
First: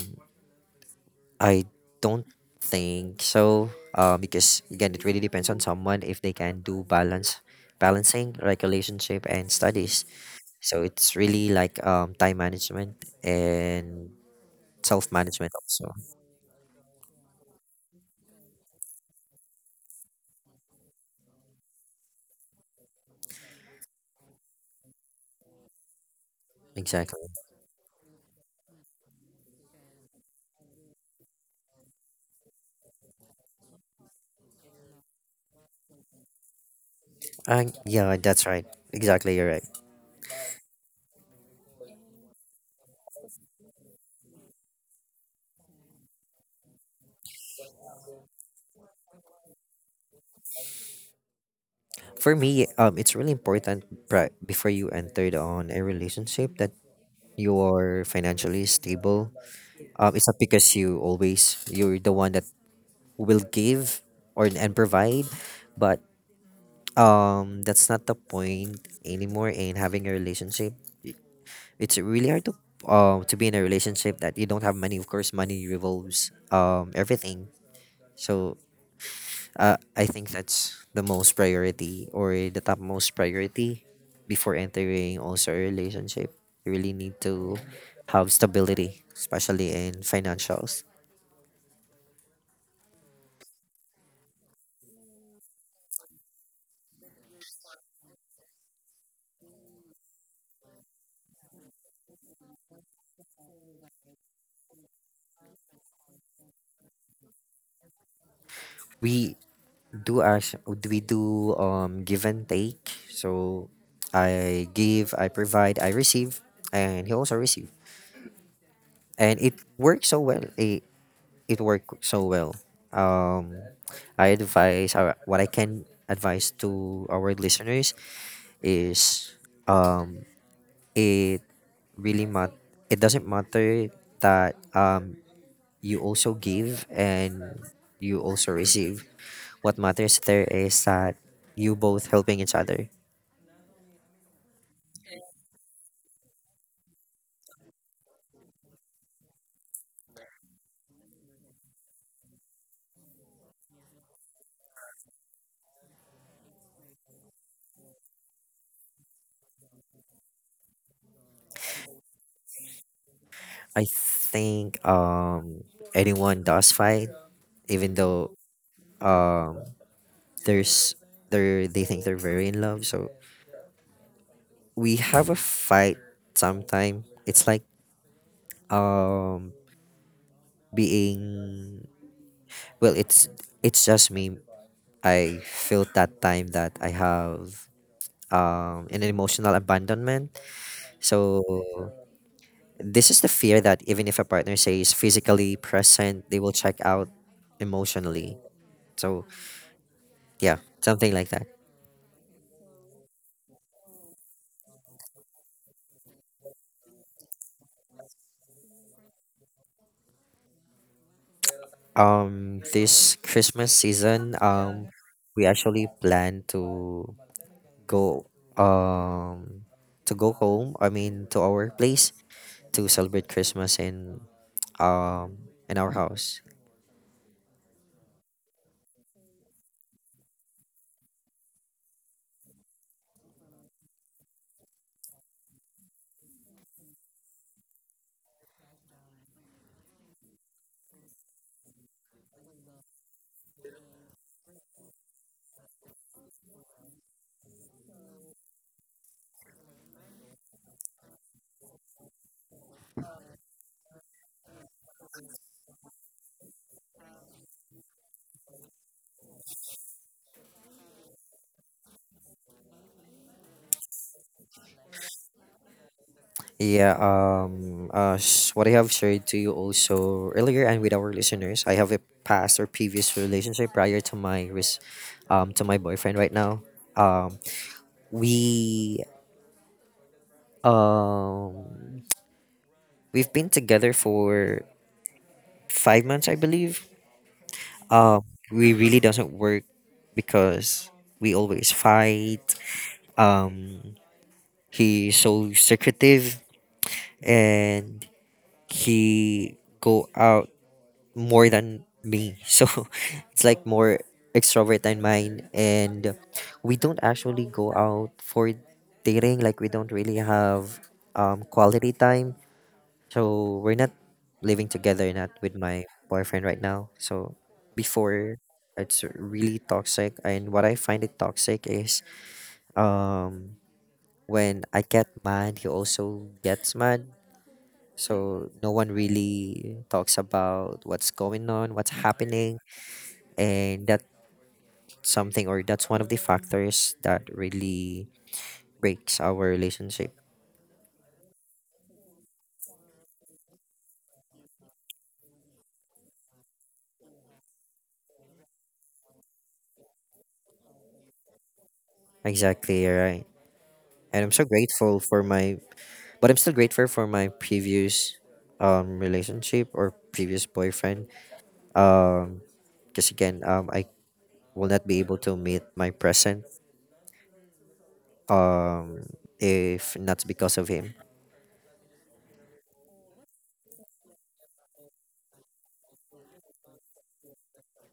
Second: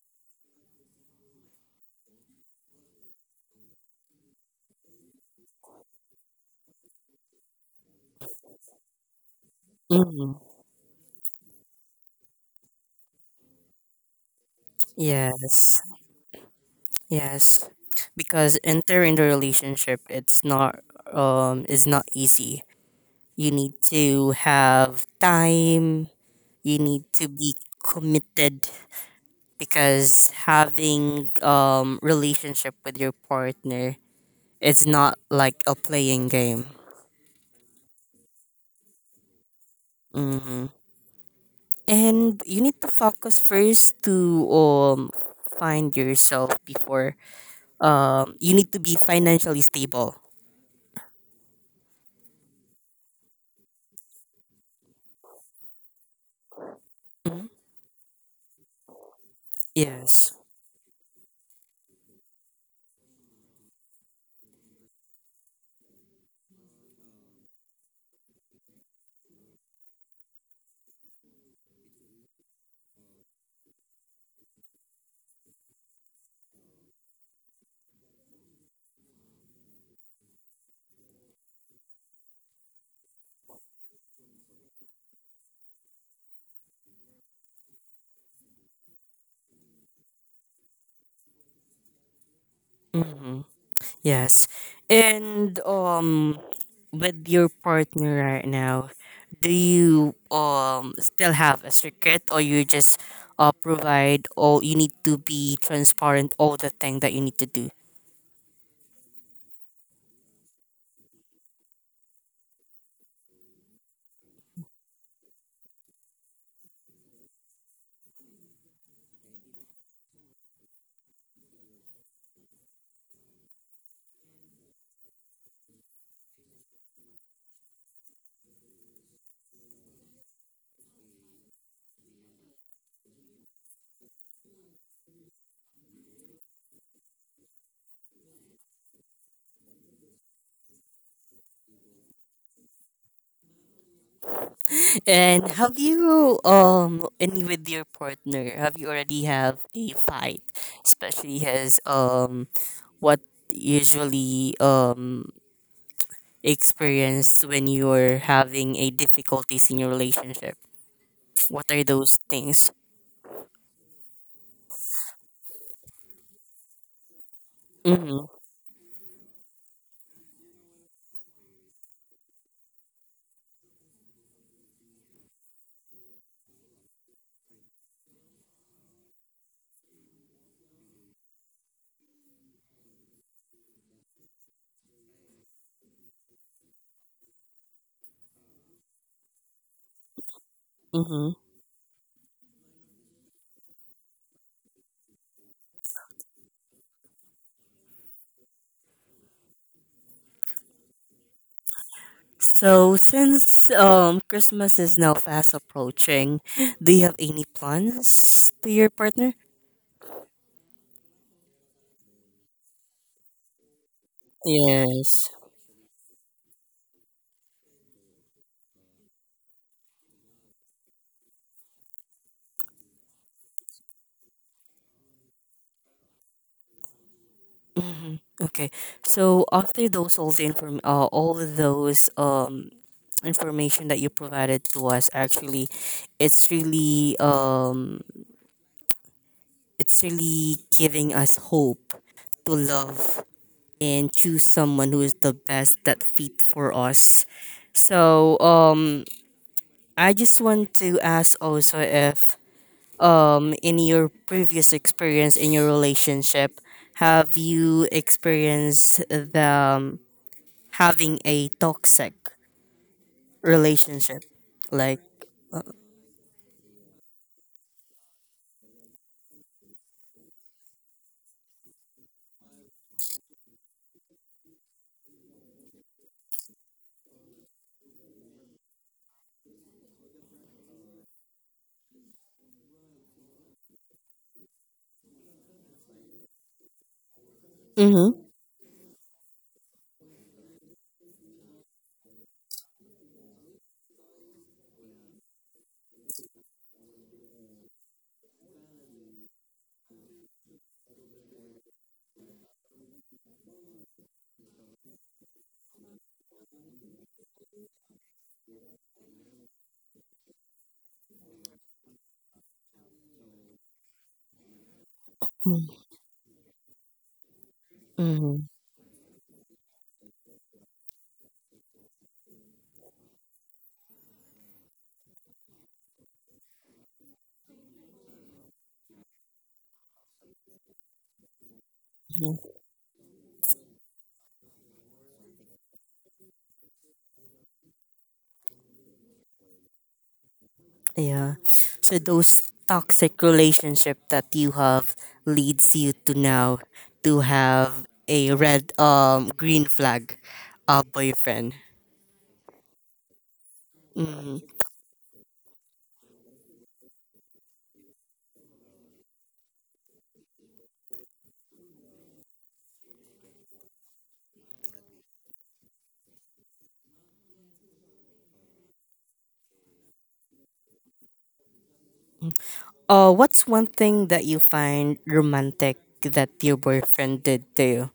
I don't think so. Because again, it really depends on someone if they can do balance, balancing like relationship and studies.
Hmm.
So it's really like, time management and self management
Yes,
also.
yes, because entering the relationship it's not is not easy. You need to have time. You need to
Exactly.
be committed because having relationship with your partner it's not like a playing game.
Yeah, that's right. Exactly, you're right.
Hmm. And you need to focus first to find yourself before you need to be financially stable.
For me, it's really important before you entered on a relationship that
Mhm.
you are financially stable. It's
Yes.
not because you always, you're the one that will give or and provide, but that's not the point anymore in having a relationship. I- It's really hard to be in a relationship that you don't have money. Of course, money revolves everything. So, I think that's the most priority, or the top most priority before entering also a relationship. You really need to have stability, especially in financials.
Hmm. Yes. And with your partner right now, do you still have a secret or you just provide all you need to be transparent all the thing that you need to do?
We do ask, we do give and take. So I give, I provide, I receive, and he also receive, and it works so well. It worked so well. Um, I advise, or what I can advise to our listeners is, um it really it doesn't matter that you also give, and you also receive. What matters there is that you both helping each other.
And have you any with your partner? Have you already have a fight, especially as what usually experience when you're having a difficulties in your relationship? What are those things?
I think, anyone does fight, even
Mm-hmm.
though um there's, they're, they think they're very in love. So we have a fight sometime. It's like um being, well, it's just me. I felt that time that I have, an emotional abandonment.
Mm-hmm.
So this is the fear that even if a partner says physically present, they will check out emotionally. So yeah, something like that.
So since Christmas is now fast approaching, do you have any plans to your partner?
This Christmas season,
Yes.
we actually plan to go, um to go home. I mean, to our place, to celebrate Christmas in, in our house.
Hmm. Okay. So after those all the inform all of those information that you provided to us actually it's really, it's really giving us hope to love and choose someone who is the best that fit for us. So, I just want to ask also if, in your previous experience in your relationship have you experienced the having a toxic relationship. Like,
Yeah, what I have shared to you also earlier and with our listeners, I have a past or previous relationship prior to my to my boyfriend right now. Um, we, um we've been together for 5 months, I believe.
Mm-hmm.
Um, we really doesn't work because we always fight. Um, he's so secretive, and he go out more than me. So it's like more extrovert than mine. And we don't actually go out for dating. Like we don't really have quality time. So we're not living together, not with my boyfriend right now. So
mm-hmm,
before, it's really toxic. And what I find it toxic is um, when I get mad, he also gets mad. So no one really talks about what's going on, what's happening, and that's something, or that's one of the factors that really breaks our relationship.
yeah. So those toxic relationship that you have leads you to now to have a red green flag boyfriend.
Exactly, you're right. And I'm
Mm.
so grateful for my but I'm still grateful for my previous relationship, or previous boyfriend, um because again, I will not be able to meet my present, um if not because of him.
What's one thing that you find romantic that your boyfriend did to you?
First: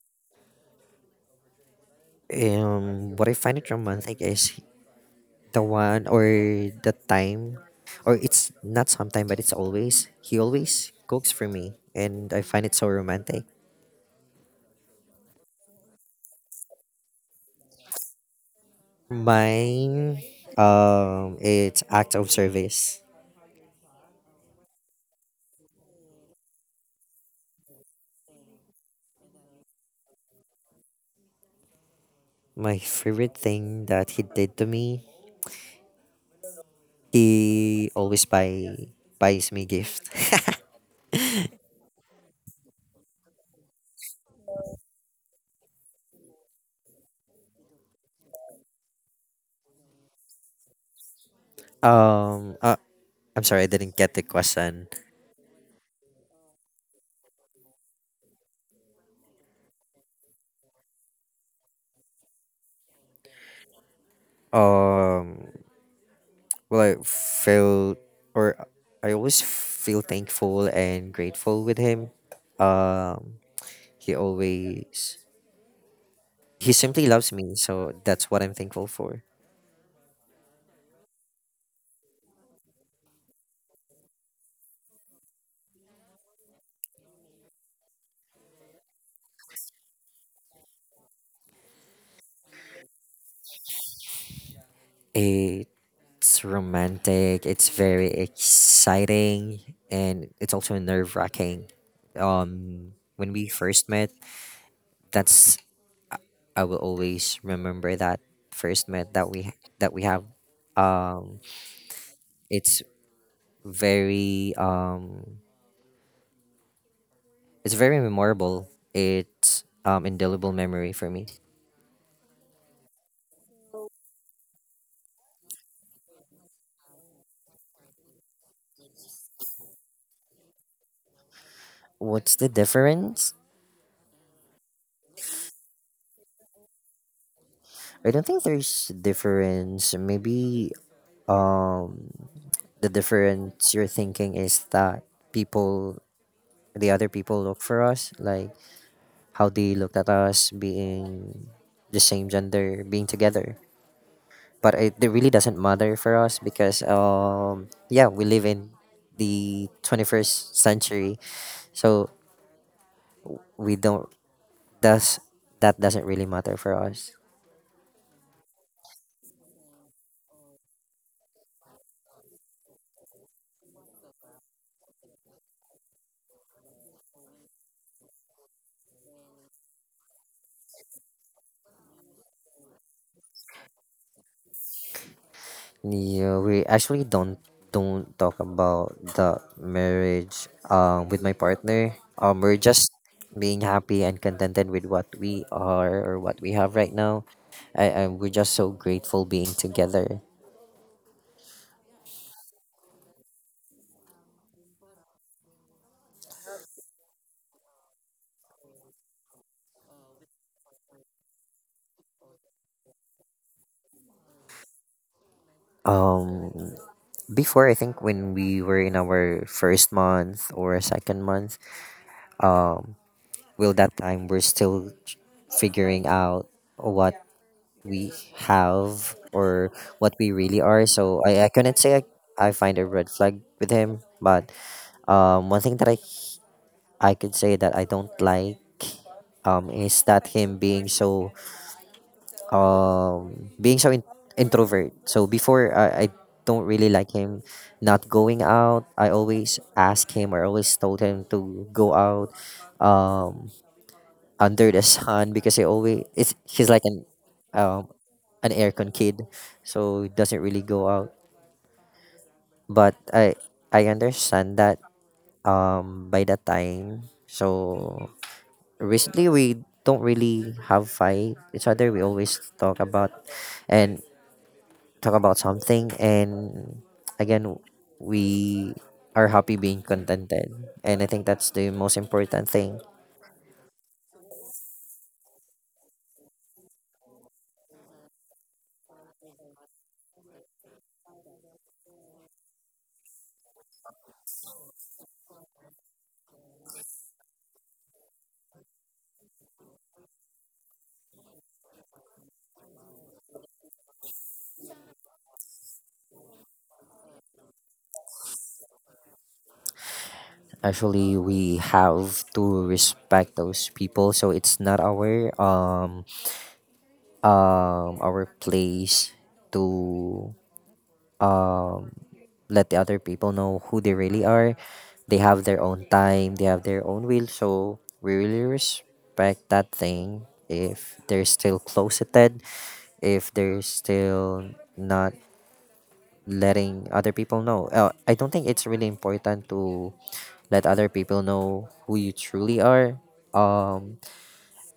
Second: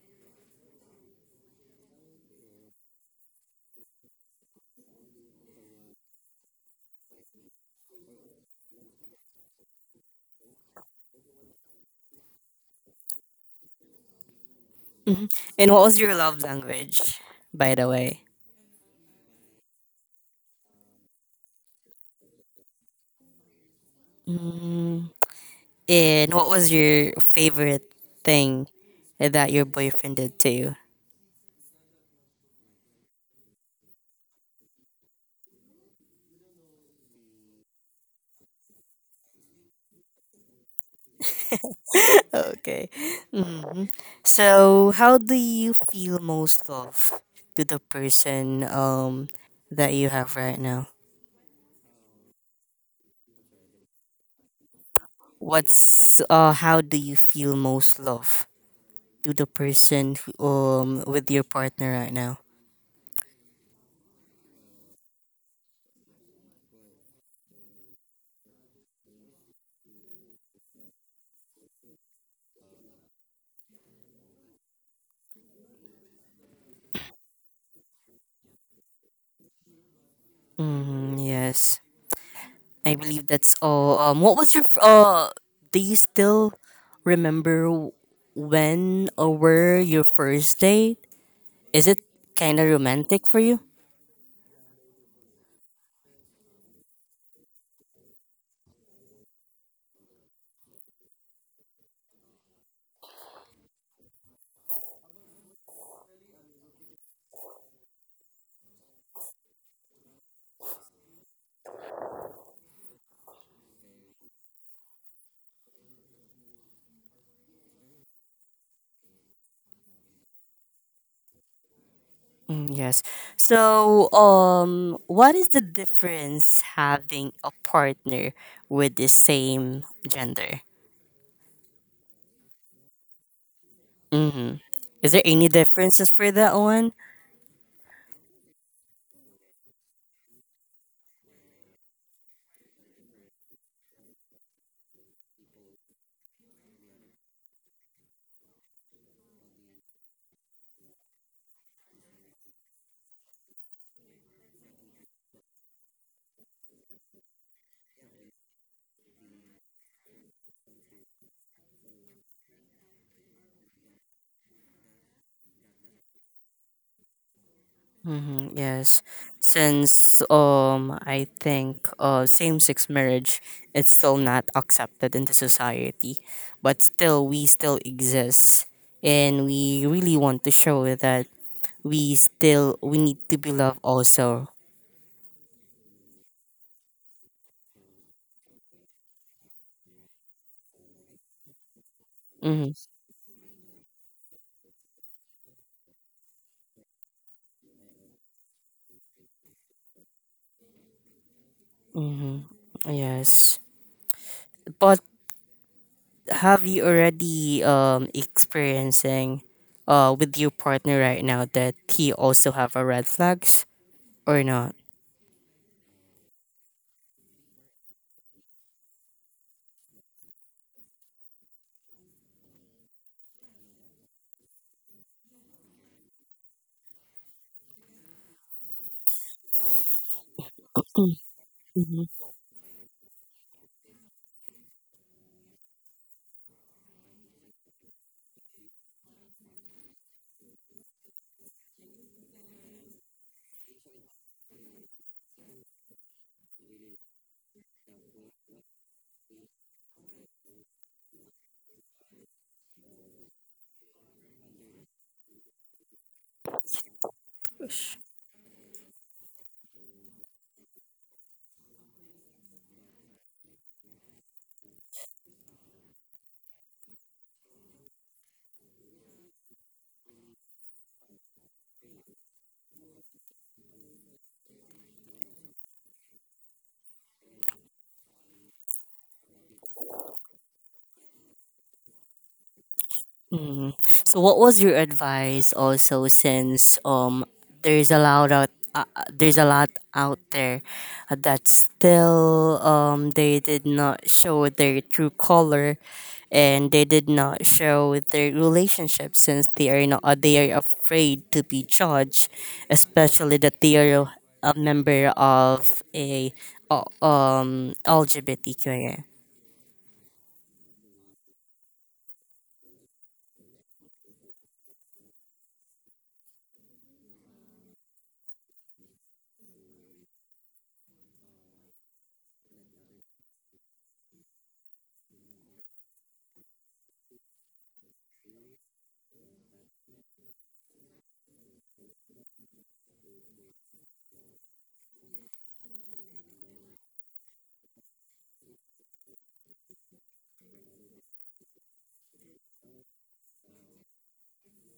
Um, what I find it romantic is the one, or the time, or it's not sometime, but it's always, he always cooks for me, and I find it so romantic.
Mhm. And what was your love language, by the way?
Mine, it's act of service.
And what was your favorite thing that your boyfriend did to you?
My favorite thing that he did to me, he always buys me gift.
Okay. Hmm. So, how do you feel most love to the person, that you have right now?
Um, I'm sorry, I didn't get the question.
What's How do you feel most love to the person, with your partner right now?
Um, well, I felt, or I always feel thankful and grateful with him. Um, he always, he simply loves me, so that's what I'm thankful for.
Mm, yes. I believe that's all. What was your f- uh? Do you still remember when or where your first date? Is it kind of romantic for you?
It's romantic, it's very exciting, and it's also nerve wracking. When we first met, that's, I will always remember that first met that we have. Um, it's very it's very memorable. It's, um, indelible memory for me.
Mm, yes. So, what is the difference having a partner with the same gender?
What's the difference?
Mm-hmm. Is there any differences for that one?
I don't think there's difference. Maybe um the difference you're thinking is that people the other people look for us, like how they looked at us being the same gender, being together. But it really doesn't matter for us because yeah, we live in the 21st century. So we don't does that doesn't really matter for us.
Mm-hmm, yes, since I think same-sex marriage it's still not accepted in the society, but still we still exist, and we really want to show that we still we need to be loved also.
Yeah, we actually don't talk about the marriage with my partner. We're
Mm-hmm,
just being happy and contented with what we are or what we have right now. I We're just so grateful being together.
mm-hmm, yes, but have you already experiencing with your partner right now that he also have a red flags or not?
Um Before I think when we were in our first month or second month, um will that time we're still figuring out what we have or what we really are. So I couldn't say I find a red flag with him, but one thing that I could say that I don't like is that him being so um being so in- introvert. So before I don't really like him not going out. I always ask him or always told him to go out. Um Under the sun because he always it's he's like um an aircon kid, so he doesn't really go out. But I understand that by that time. So recently we don't really have fight each other. We always and talk about something and again we are happy being contented, and I think that's the most important thing.
Mm. So, what was your advice also since, there's a lot out there's a lot out there that still they did not show their true color and they did not show their relationship since they are not they are afraid to be judged, especially that they are a member of a LGBTQIA.
Actually, we have to respect those people, so it's not our our place to um let the other people know who they really are. They have their own time, they have their own will, so we really respect that thing if they're still closeted, if they're still not letting other people know. I don't think it's really important to let other people know who you truly are. Um,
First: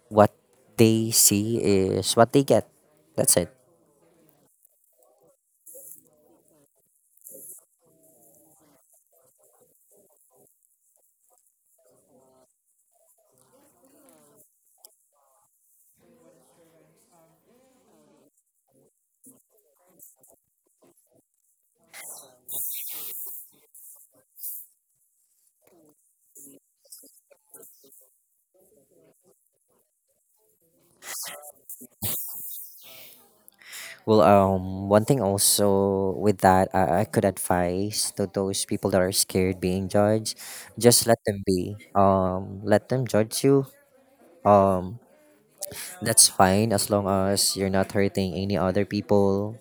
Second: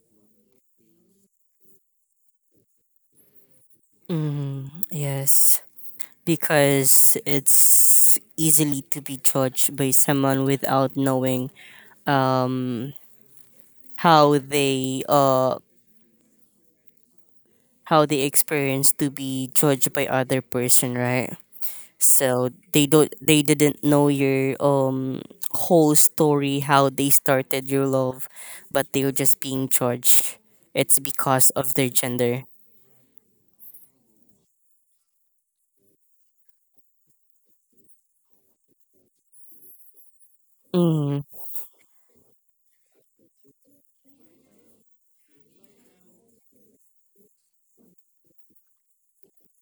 what they see is what they get. That's it.
Mm, yes. Because it's easily to be judged by someone without knowing um, how they uh how they experience to be judged by other person, right? So they didn't know your whole story, how they started your love, but they were just being judged. It's because of their gender.
Well, one thing also with that, I could advise to those people that are scared being judged, just let
Mm,
them be. Let them judge you. Um, that's fine as long as you're not hurting any other people.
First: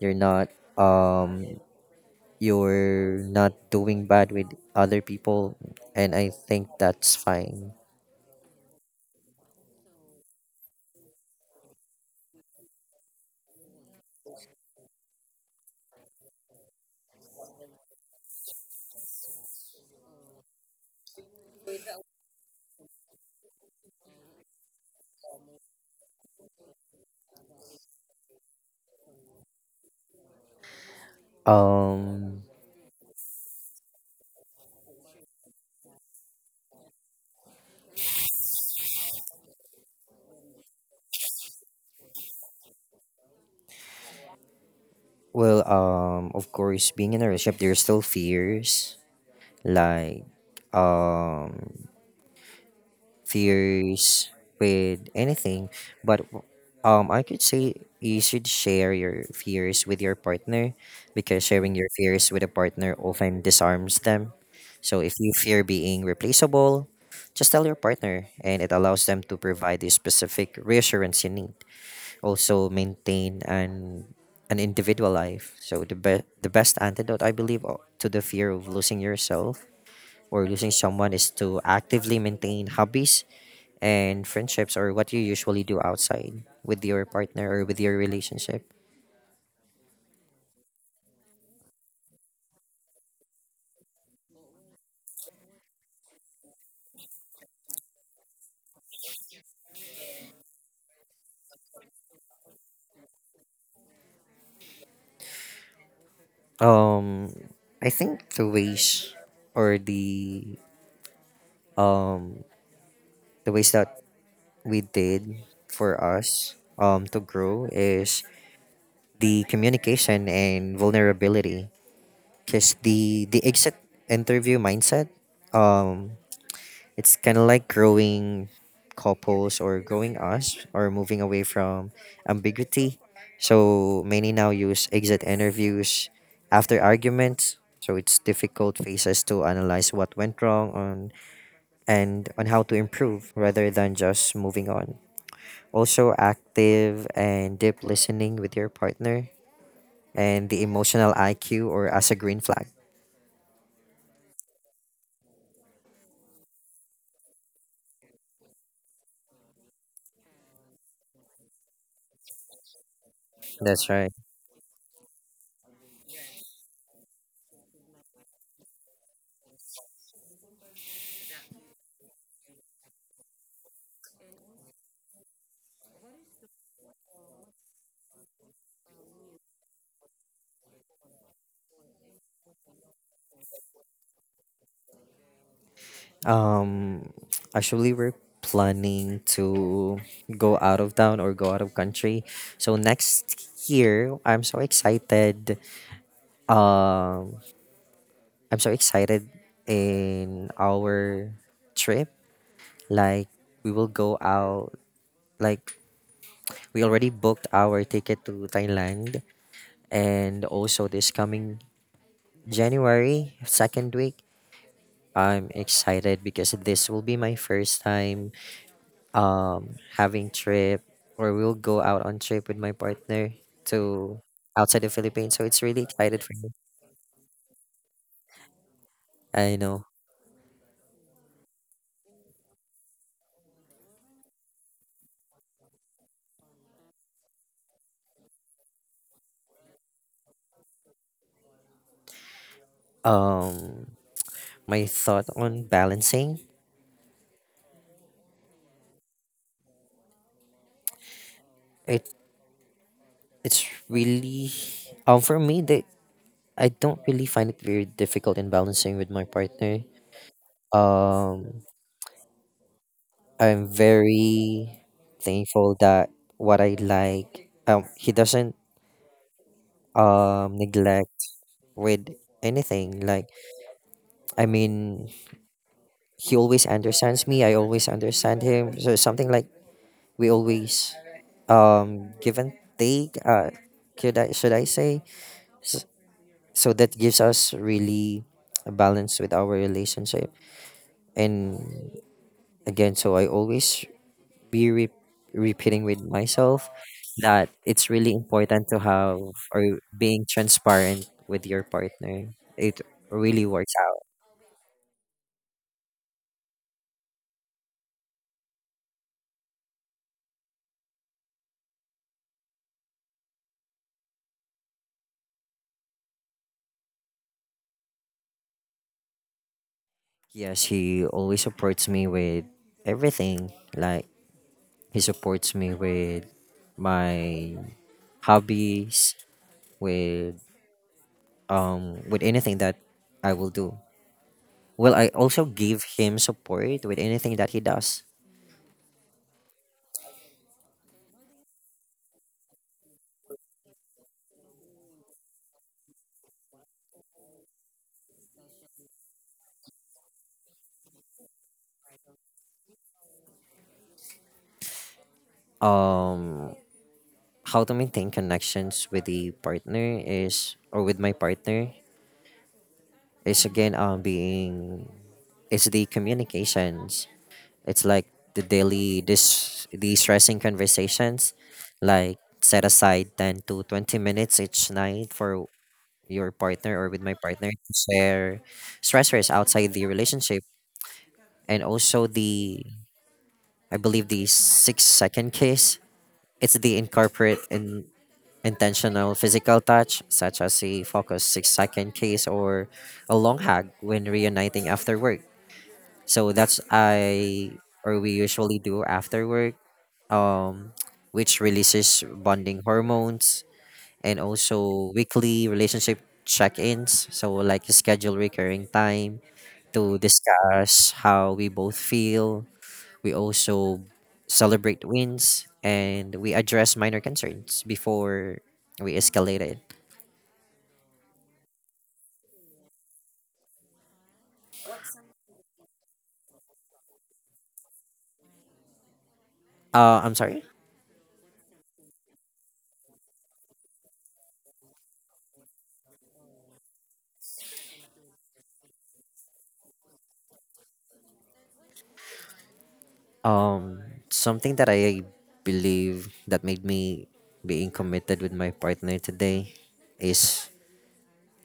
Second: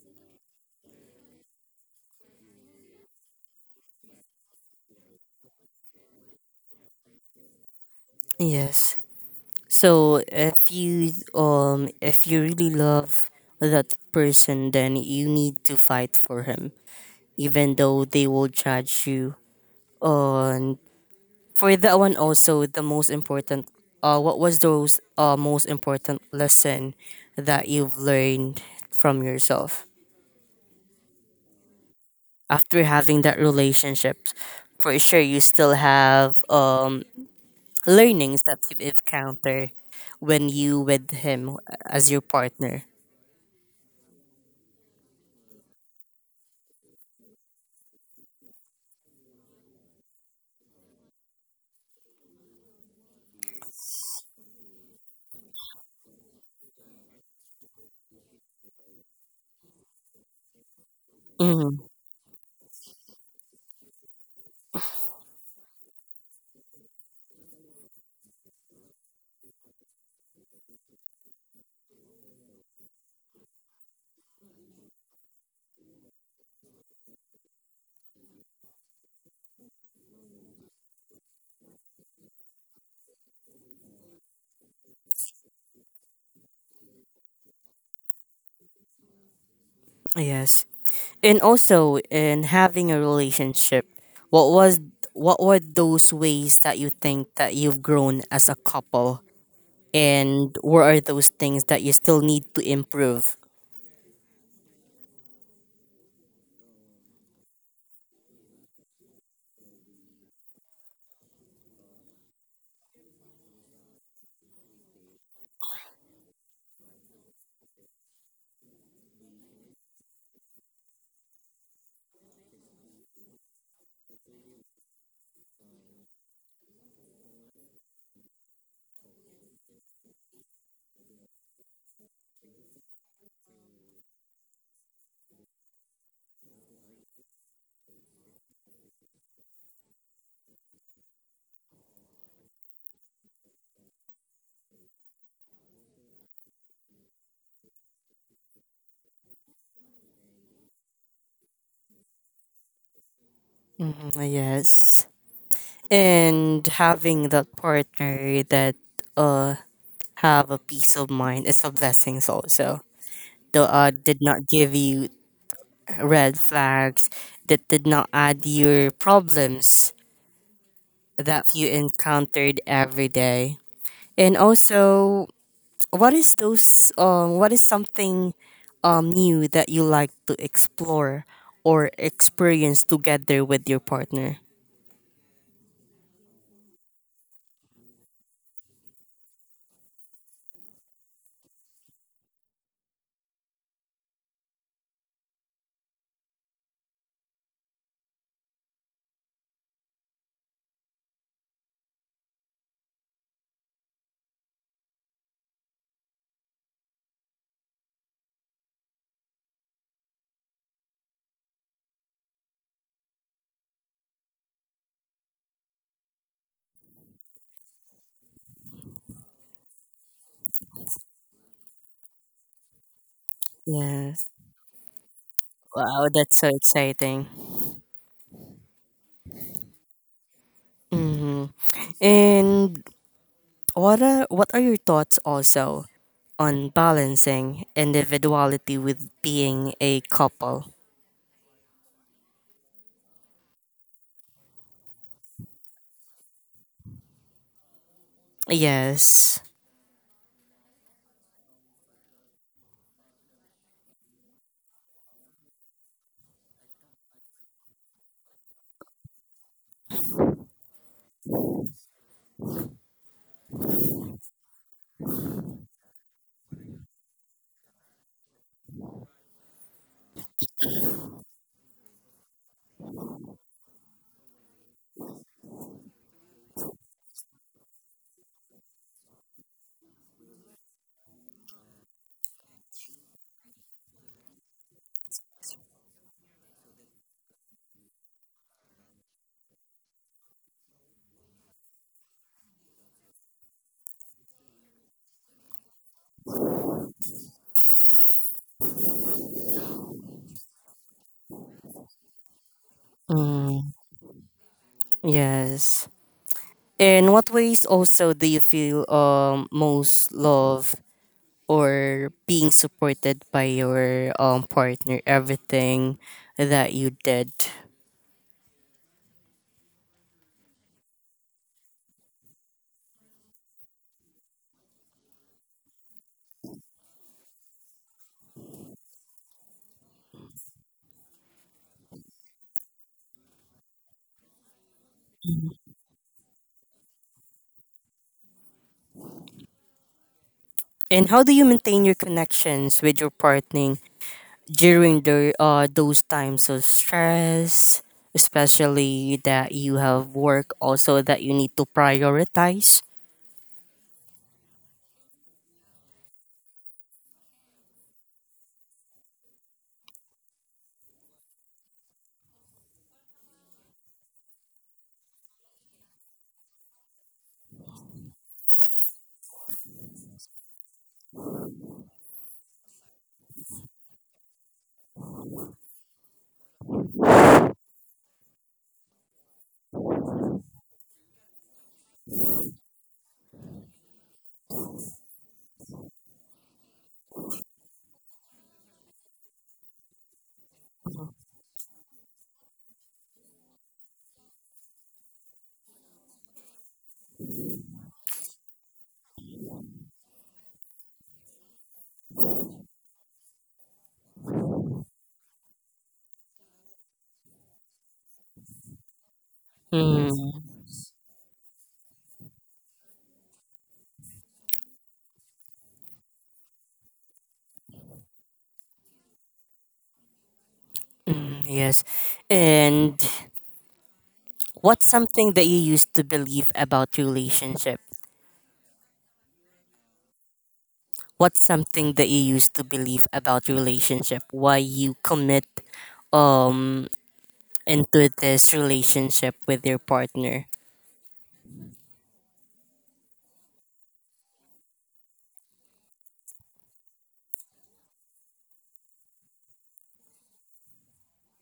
You're not um you're not doing bad with other people, and I think that's fine.
yes. So if you really love that person then you need to fight for him even though they will judge you on for that one also the most important, what was those most important lesson that you've learned from yourself
um
after having that relationship. For sure you still have learnings that you've encountered when you with him as your partner.
of course being in a relationship there's still fears, like um fears with anything, but I could say you should share your fears with your partner because sharing
Mm-hmm.
your fears with a partner often disarms them. So if you fear being replaceable, just tell your partner and it allows them to provide the specific reassurance you need. Also maintain an individual life. So the best antidote I believe to the fear of losing yourself or losing someone is to actively maintain hobbies and friendships or what you usually do outside with your partner or with your relationship.
Yes. And also in having a relationship, what was what were those ways that you think that you've grown as a couple and what are those things that you still need to improve?
Um, I think or the um the ways that we did for us to grow is the communication and vulnerability because the exit interview mindset um it's kind of like growing couples or growing us or moving away from ambiguity. So many now use exit interviews after arguments. So it's difficult phases to analyze what went wrong on and on how to improve rather than just moving on. Also active and deep listening with your partner and the emotional IQ or as a green flag.
Mhm, yes. And having that partner that uh have a peace of mind is a blessing also. The
That's right.
did not give you red flags, that did not add your problems that you encountered every day. And also, what is something new that you like to explore or experience together with your partner?
Um, actually, we're planning to go out of town or go out of country. So next year, I'm so excited. Um, I'm so excited in our trip. Like we will go out. Like we already booked our ticket to Thailand, and also this coming January 2nd week. I'm excited because this will be my first time having trip or we'll go out on trip with my partner to
Yes.
outside the Philippines. So it's really
Wow,
excited for
that's so
me.
exciting.
I know.
Mm-hmm. And what are your thoughts also on balancing individuality with being a couple?
Um my thought on balancing
Yes.
it it's really for me that I don't really find it very difficult in balancing with my partner. Um I'm very thankful that what I like he doesn't neglect with anything, like I mean he always understands me. I always understand him. So something like we always give and take. Could I, should I say? S- So that gives us really a balance with our relationship. And again, so I always be re- repeating with myself that it's really important to have or being transparent with your partner. It really works
Mm,
out.
yes. In what ways also do you feel most love or being supported by your partner, everything that you did.
Yes, he always supports me with everything. Like he supports me with my hobbies, with with anything that I will do. Well, I also give him support with anything that he does.
And how do you maintain your connections with your partner during the those times of stress, especially that you have work also that you need to prioritize?
Um how to maintain connections with the partner is or with my partner is again being is the communications. It's like the daily this the stressing conversations, like set aside 10 to 20 minutes each night for your partner or with my partner to share stressors outside the relationship, and also the I believe the 6 second kiss. It's the incorporate in intentional physical touch such as a focused 6 second kiss or a long hug when reuniting after work. So that's I or we usually do after work, um which releases bonding hormones. And also weekly relationship check-ins. So like schedule recurring time to
Mm,
discuss how we both feel. We also celebrate wins, and we address minor concerns before we escalate it.
mm, yes. And what's something that you used to believe about relationship
I'm sorry.
what's something that you used to believe about relationship, why you commit um into this relationship with your partner?
Um, something that I believe that made me being committed with my partner today is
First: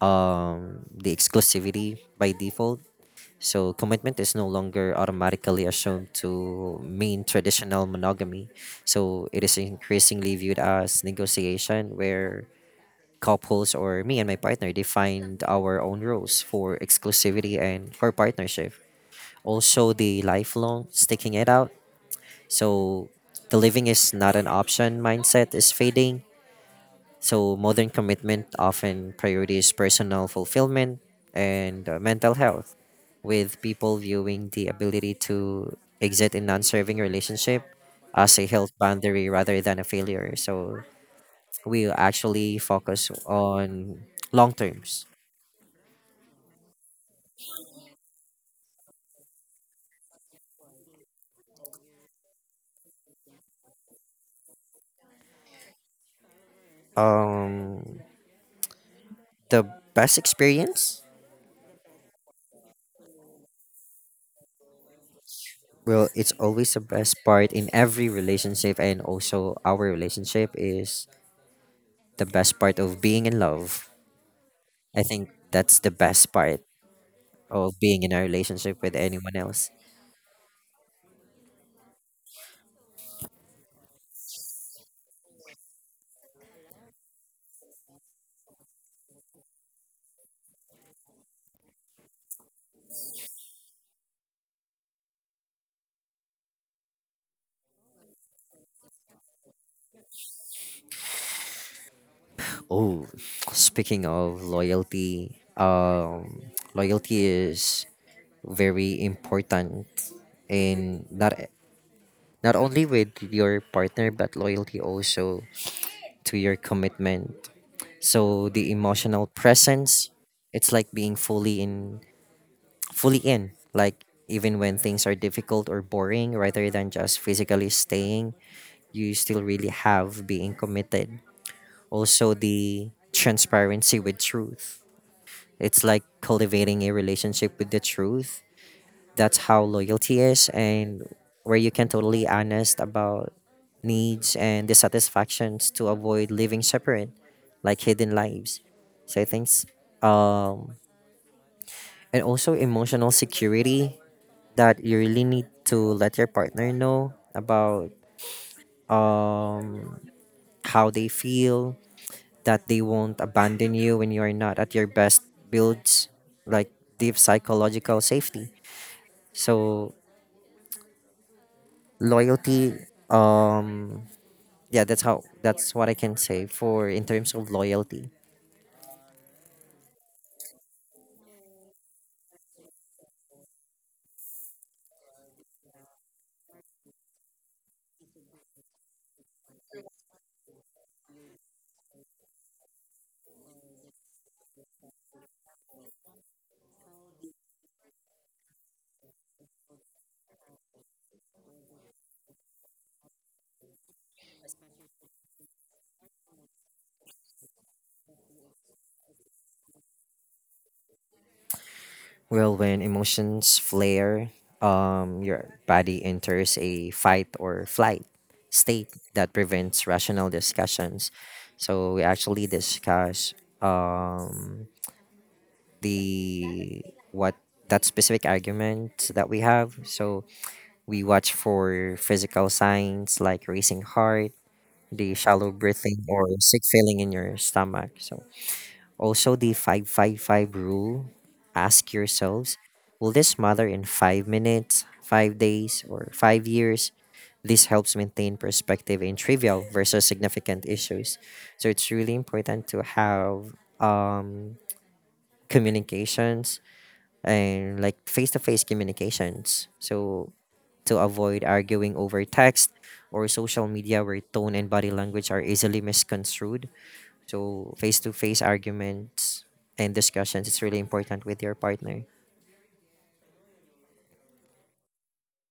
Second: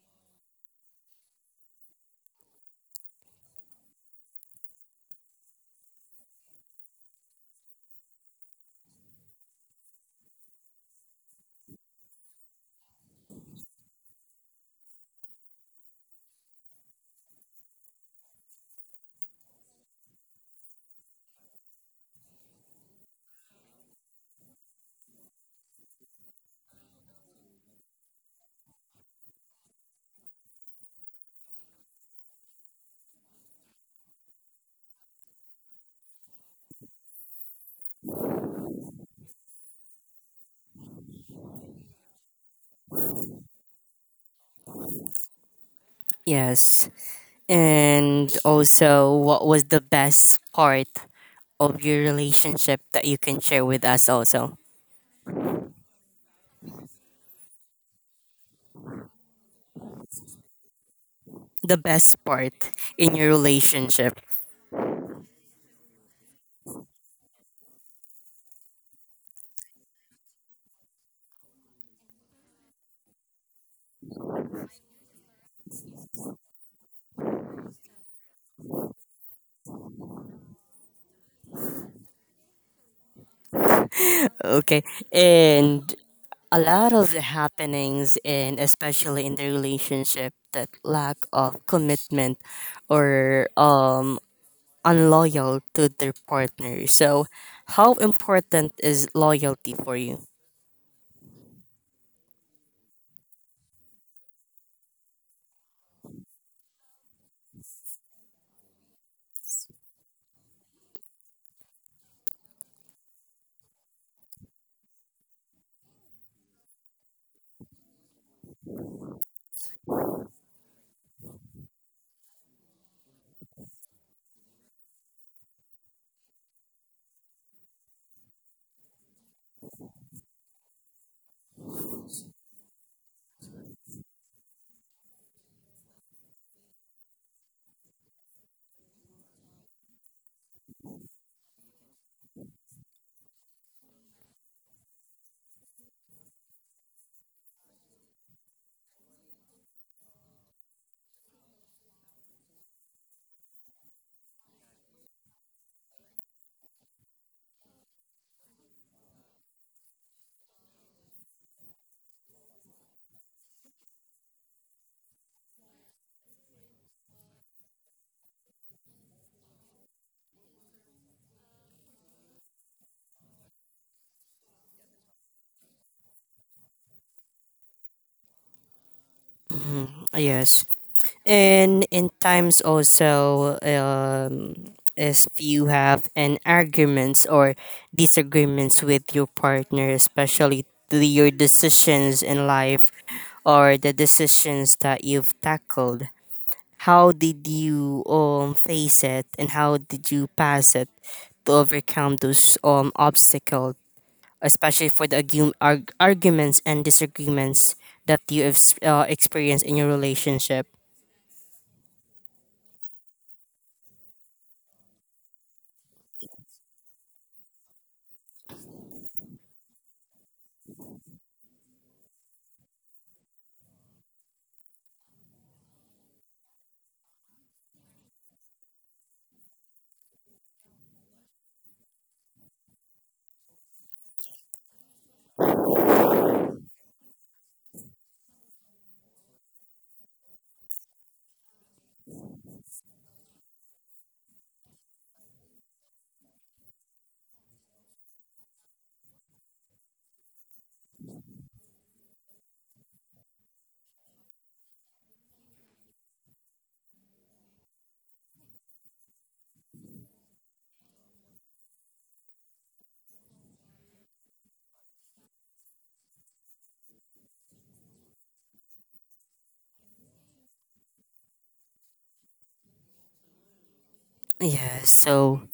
the exclusivity by default. So commitment is no longer automatically assumed to mean traditional monogamy. So it is increasingly viewed as negotiation where couples or me and my partner define our own rules for exclusivity and for partnership. Also the lifelong sticking it out. So the living is not an option mindset is fading, so modern commitment often prioritizes personal fulfillment and mental health, with people viewing the ability to exit a non serving relationship as a health boundary rather than a failure. So, we actually focus on long terms.
Yes, and also what was the best part of your relationship that you can share with us also,
Um, the best experience,
the best part in your relationship?
well, it's always the best part in every relationship, and also our relationship is the best part of being in love. I think that's the best part of being in a relationship with anyone else.
Okay, and a lot of the happenings and especially in the relationship that lack of commitment or unloyal to their partner. So, how important is loyalty for you?
Oh, speaking of loyalty, loyalty is very important in not only with your partner but loyalty also to your commitment. So the emotional presence, it's like fully in, like even when things are difficult or boring rather than just physically staying, you still really have being committed. Also, the transparency with truth. It's like cultivating a relationship with the truth. That's how loyalty is, and where you can totally honest about needs and dissatisfactions to avoid living separate, like hidden lives. So I think, um, and also emotional security that you really need to let your partner know about um how they feel, that they won't abandon you when you are not at your best, builds like deep psychological safety. So loyalty, um yeah, that's how, that's what I can say for in terms of loyalty.
Mhm, yes, and in times also, if you have an arguments or disagreements with your partner, especially to your decisions in life or the decisions that you've tackled, how did you face it and how did you pass it to overcome those obstacle, especially for the arguments and disagreements that you have experienced in your relationship.
Well, when emotions flare, your body enters a fight or flight state that prevents rational discussions. So we actually discuss um the what that specific argument that we have. So we watch for physical signs like racing heart, the shallow breathing, or sick feeling in your stomach. So also the five five five rule. Ask yourselves, will this matter in 5 minutes, 5 days, or 5 years? This helps maintain perspective in trivial versus significant issues. So it's really important to have um, communications and like face to face communications. So, to avoid arguing over text or social media where tone and body language are easily misconstrued. So, face to face arguments and discussions, it's really important with your partner.
Yeah, so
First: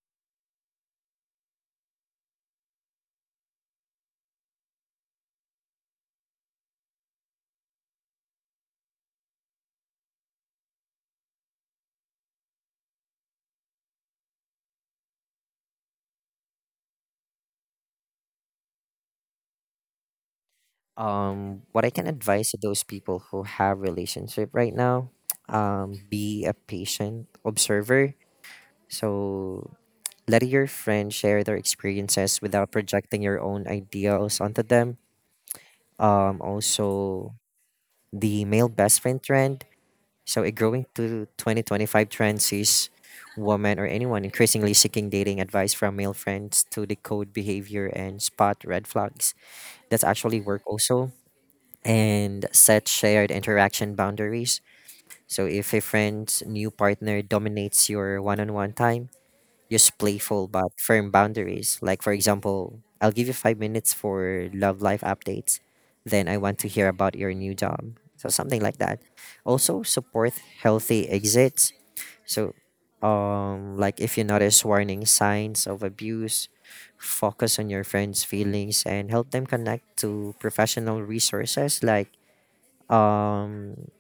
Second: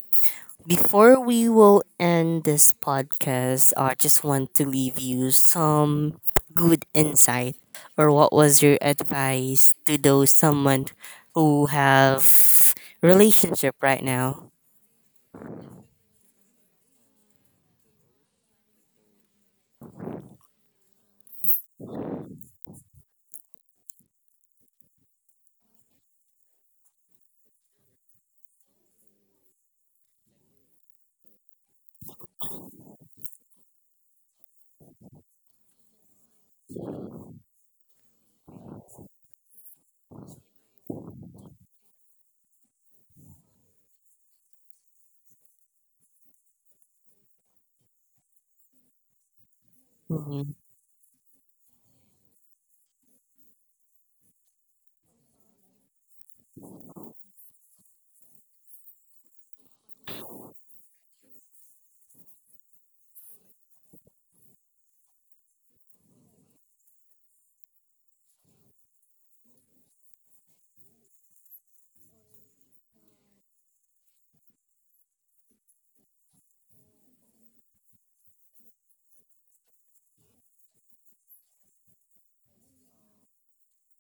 before we will end this podcast, I just want to leave you some good insight or what was your advice to those someone who have relationship right now?
What I can advise to those people who have relationship right now, be a patient observer. So let your friend share their experiences without projecting your own ideals onto them. Also the male best friend trend. So it growing to 2025 trend sees women or anyone increasingly seeking dating advice from male friends to decode behavior and spot red flags. That's actually
Mm-hmm.
work also. And set shared interaction boundaries. So if a friend's new partner dominates your one on one time, use playful but firm boundaries. Like, for example, I'll give you 5 minutes for love life updates, then I want to hear about your new job. So, something like that. Also, support healthy exits. So, like if you notice warning signs of abuse, focus on your friends' feelings and help them connect to professional resources like um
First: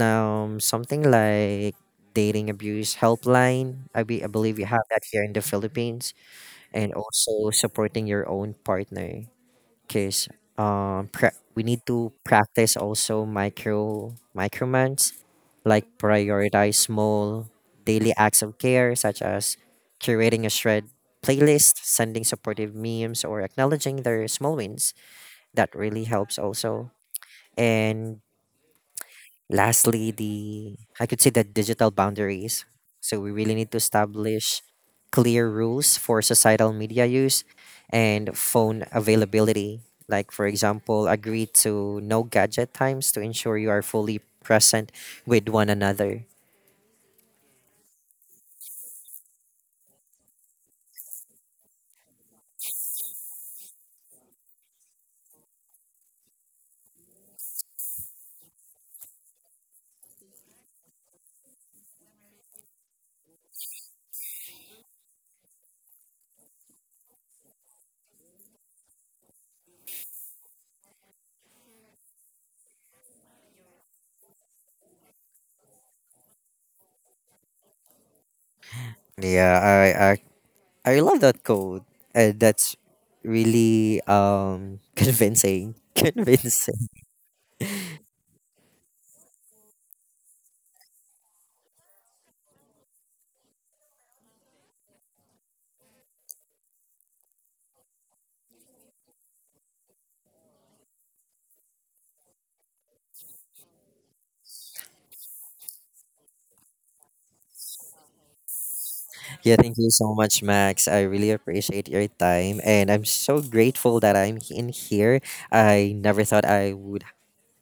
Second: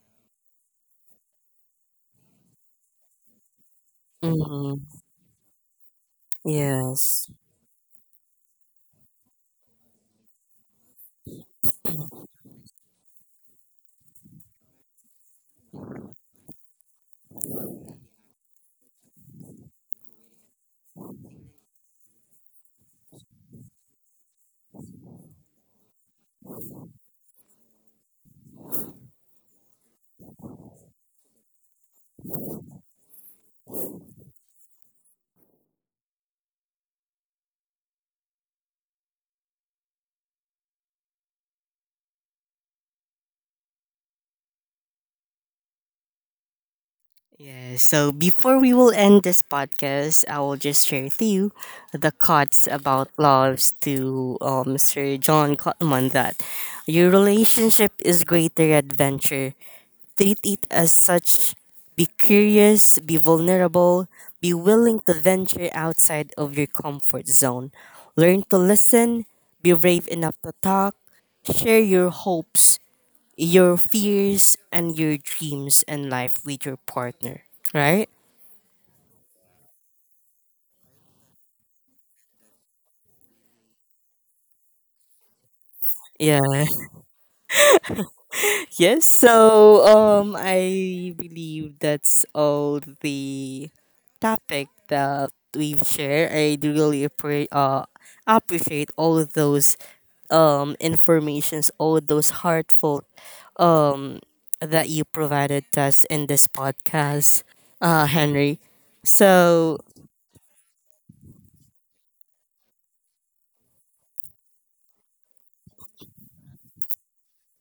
something like dating abuse helpline. I believe you have
Mm-hmm.
that here in the Philippines. And
Yes.
also supporting your own partner, because we need to practice also micromans, like prioritize small daily acts of care such as curating a shred playlist, sending supportive memes, or acknowledging their small wins. That really helps also. And lastly, the I could say the digital boundaries. So we really need to establish clear rules for societal media use and phone availability. Like for example, agree to no gadget times to ensure you are fully present with one another.
Yes. So before we will end this podcast, I will just share to you the quotes about loves to Sir John Cotman, that your relationship is greater adventure. Treat it as such. Be curious, be vulnerable, be willing to venture outside of your comfort zone. Learn to listen, be brave enough to talk, share your hopes, your fears and your dreams and life with your partner, right?
Yeah, I love that code. That's really convincing.
Yeah.
Convincing.
Yes. So I believe that's all the topic that we've shared. I do really appreciate all of those informations, all of those heartfelt um that you provided us in this podcast, Henry.
Yeah, thank
So
you so much, Max. I really appreciate your time, and I'm so grateful that in here. I never thought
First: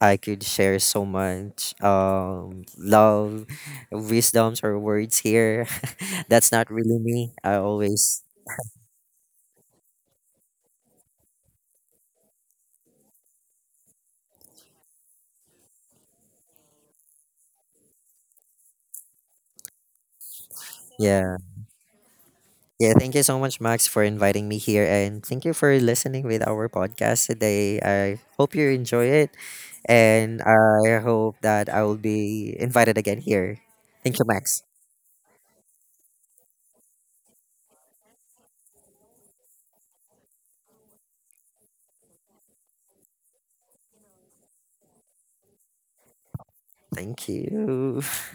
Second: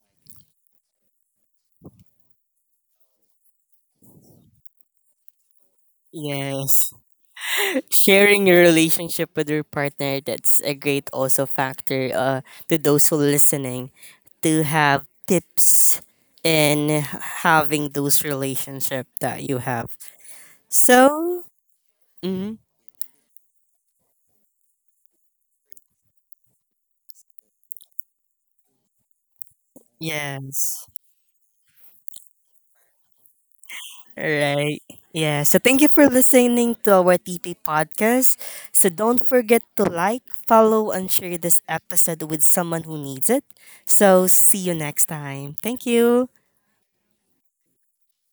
I could share so much love, wisdoms, or words here. That's not
yes.
really me. I always,
Sharing your relationship with your partner, that's a great also factor to those who listening to have tips in having those relationship that you have.
yeah,
So mhm,
yeah. Thank you so much, Max, for inviting me here, and thank you for listening with our podcast today. I hope you enjoy it, and
yes.
I hope that I will be invited again here. Thank you, Max.
Right. Yeah, so thank you for listening to our tp podcast. So don't forget to like, follow and share this episode with someone who needs it. So see you next time. Thank you.
Thank you.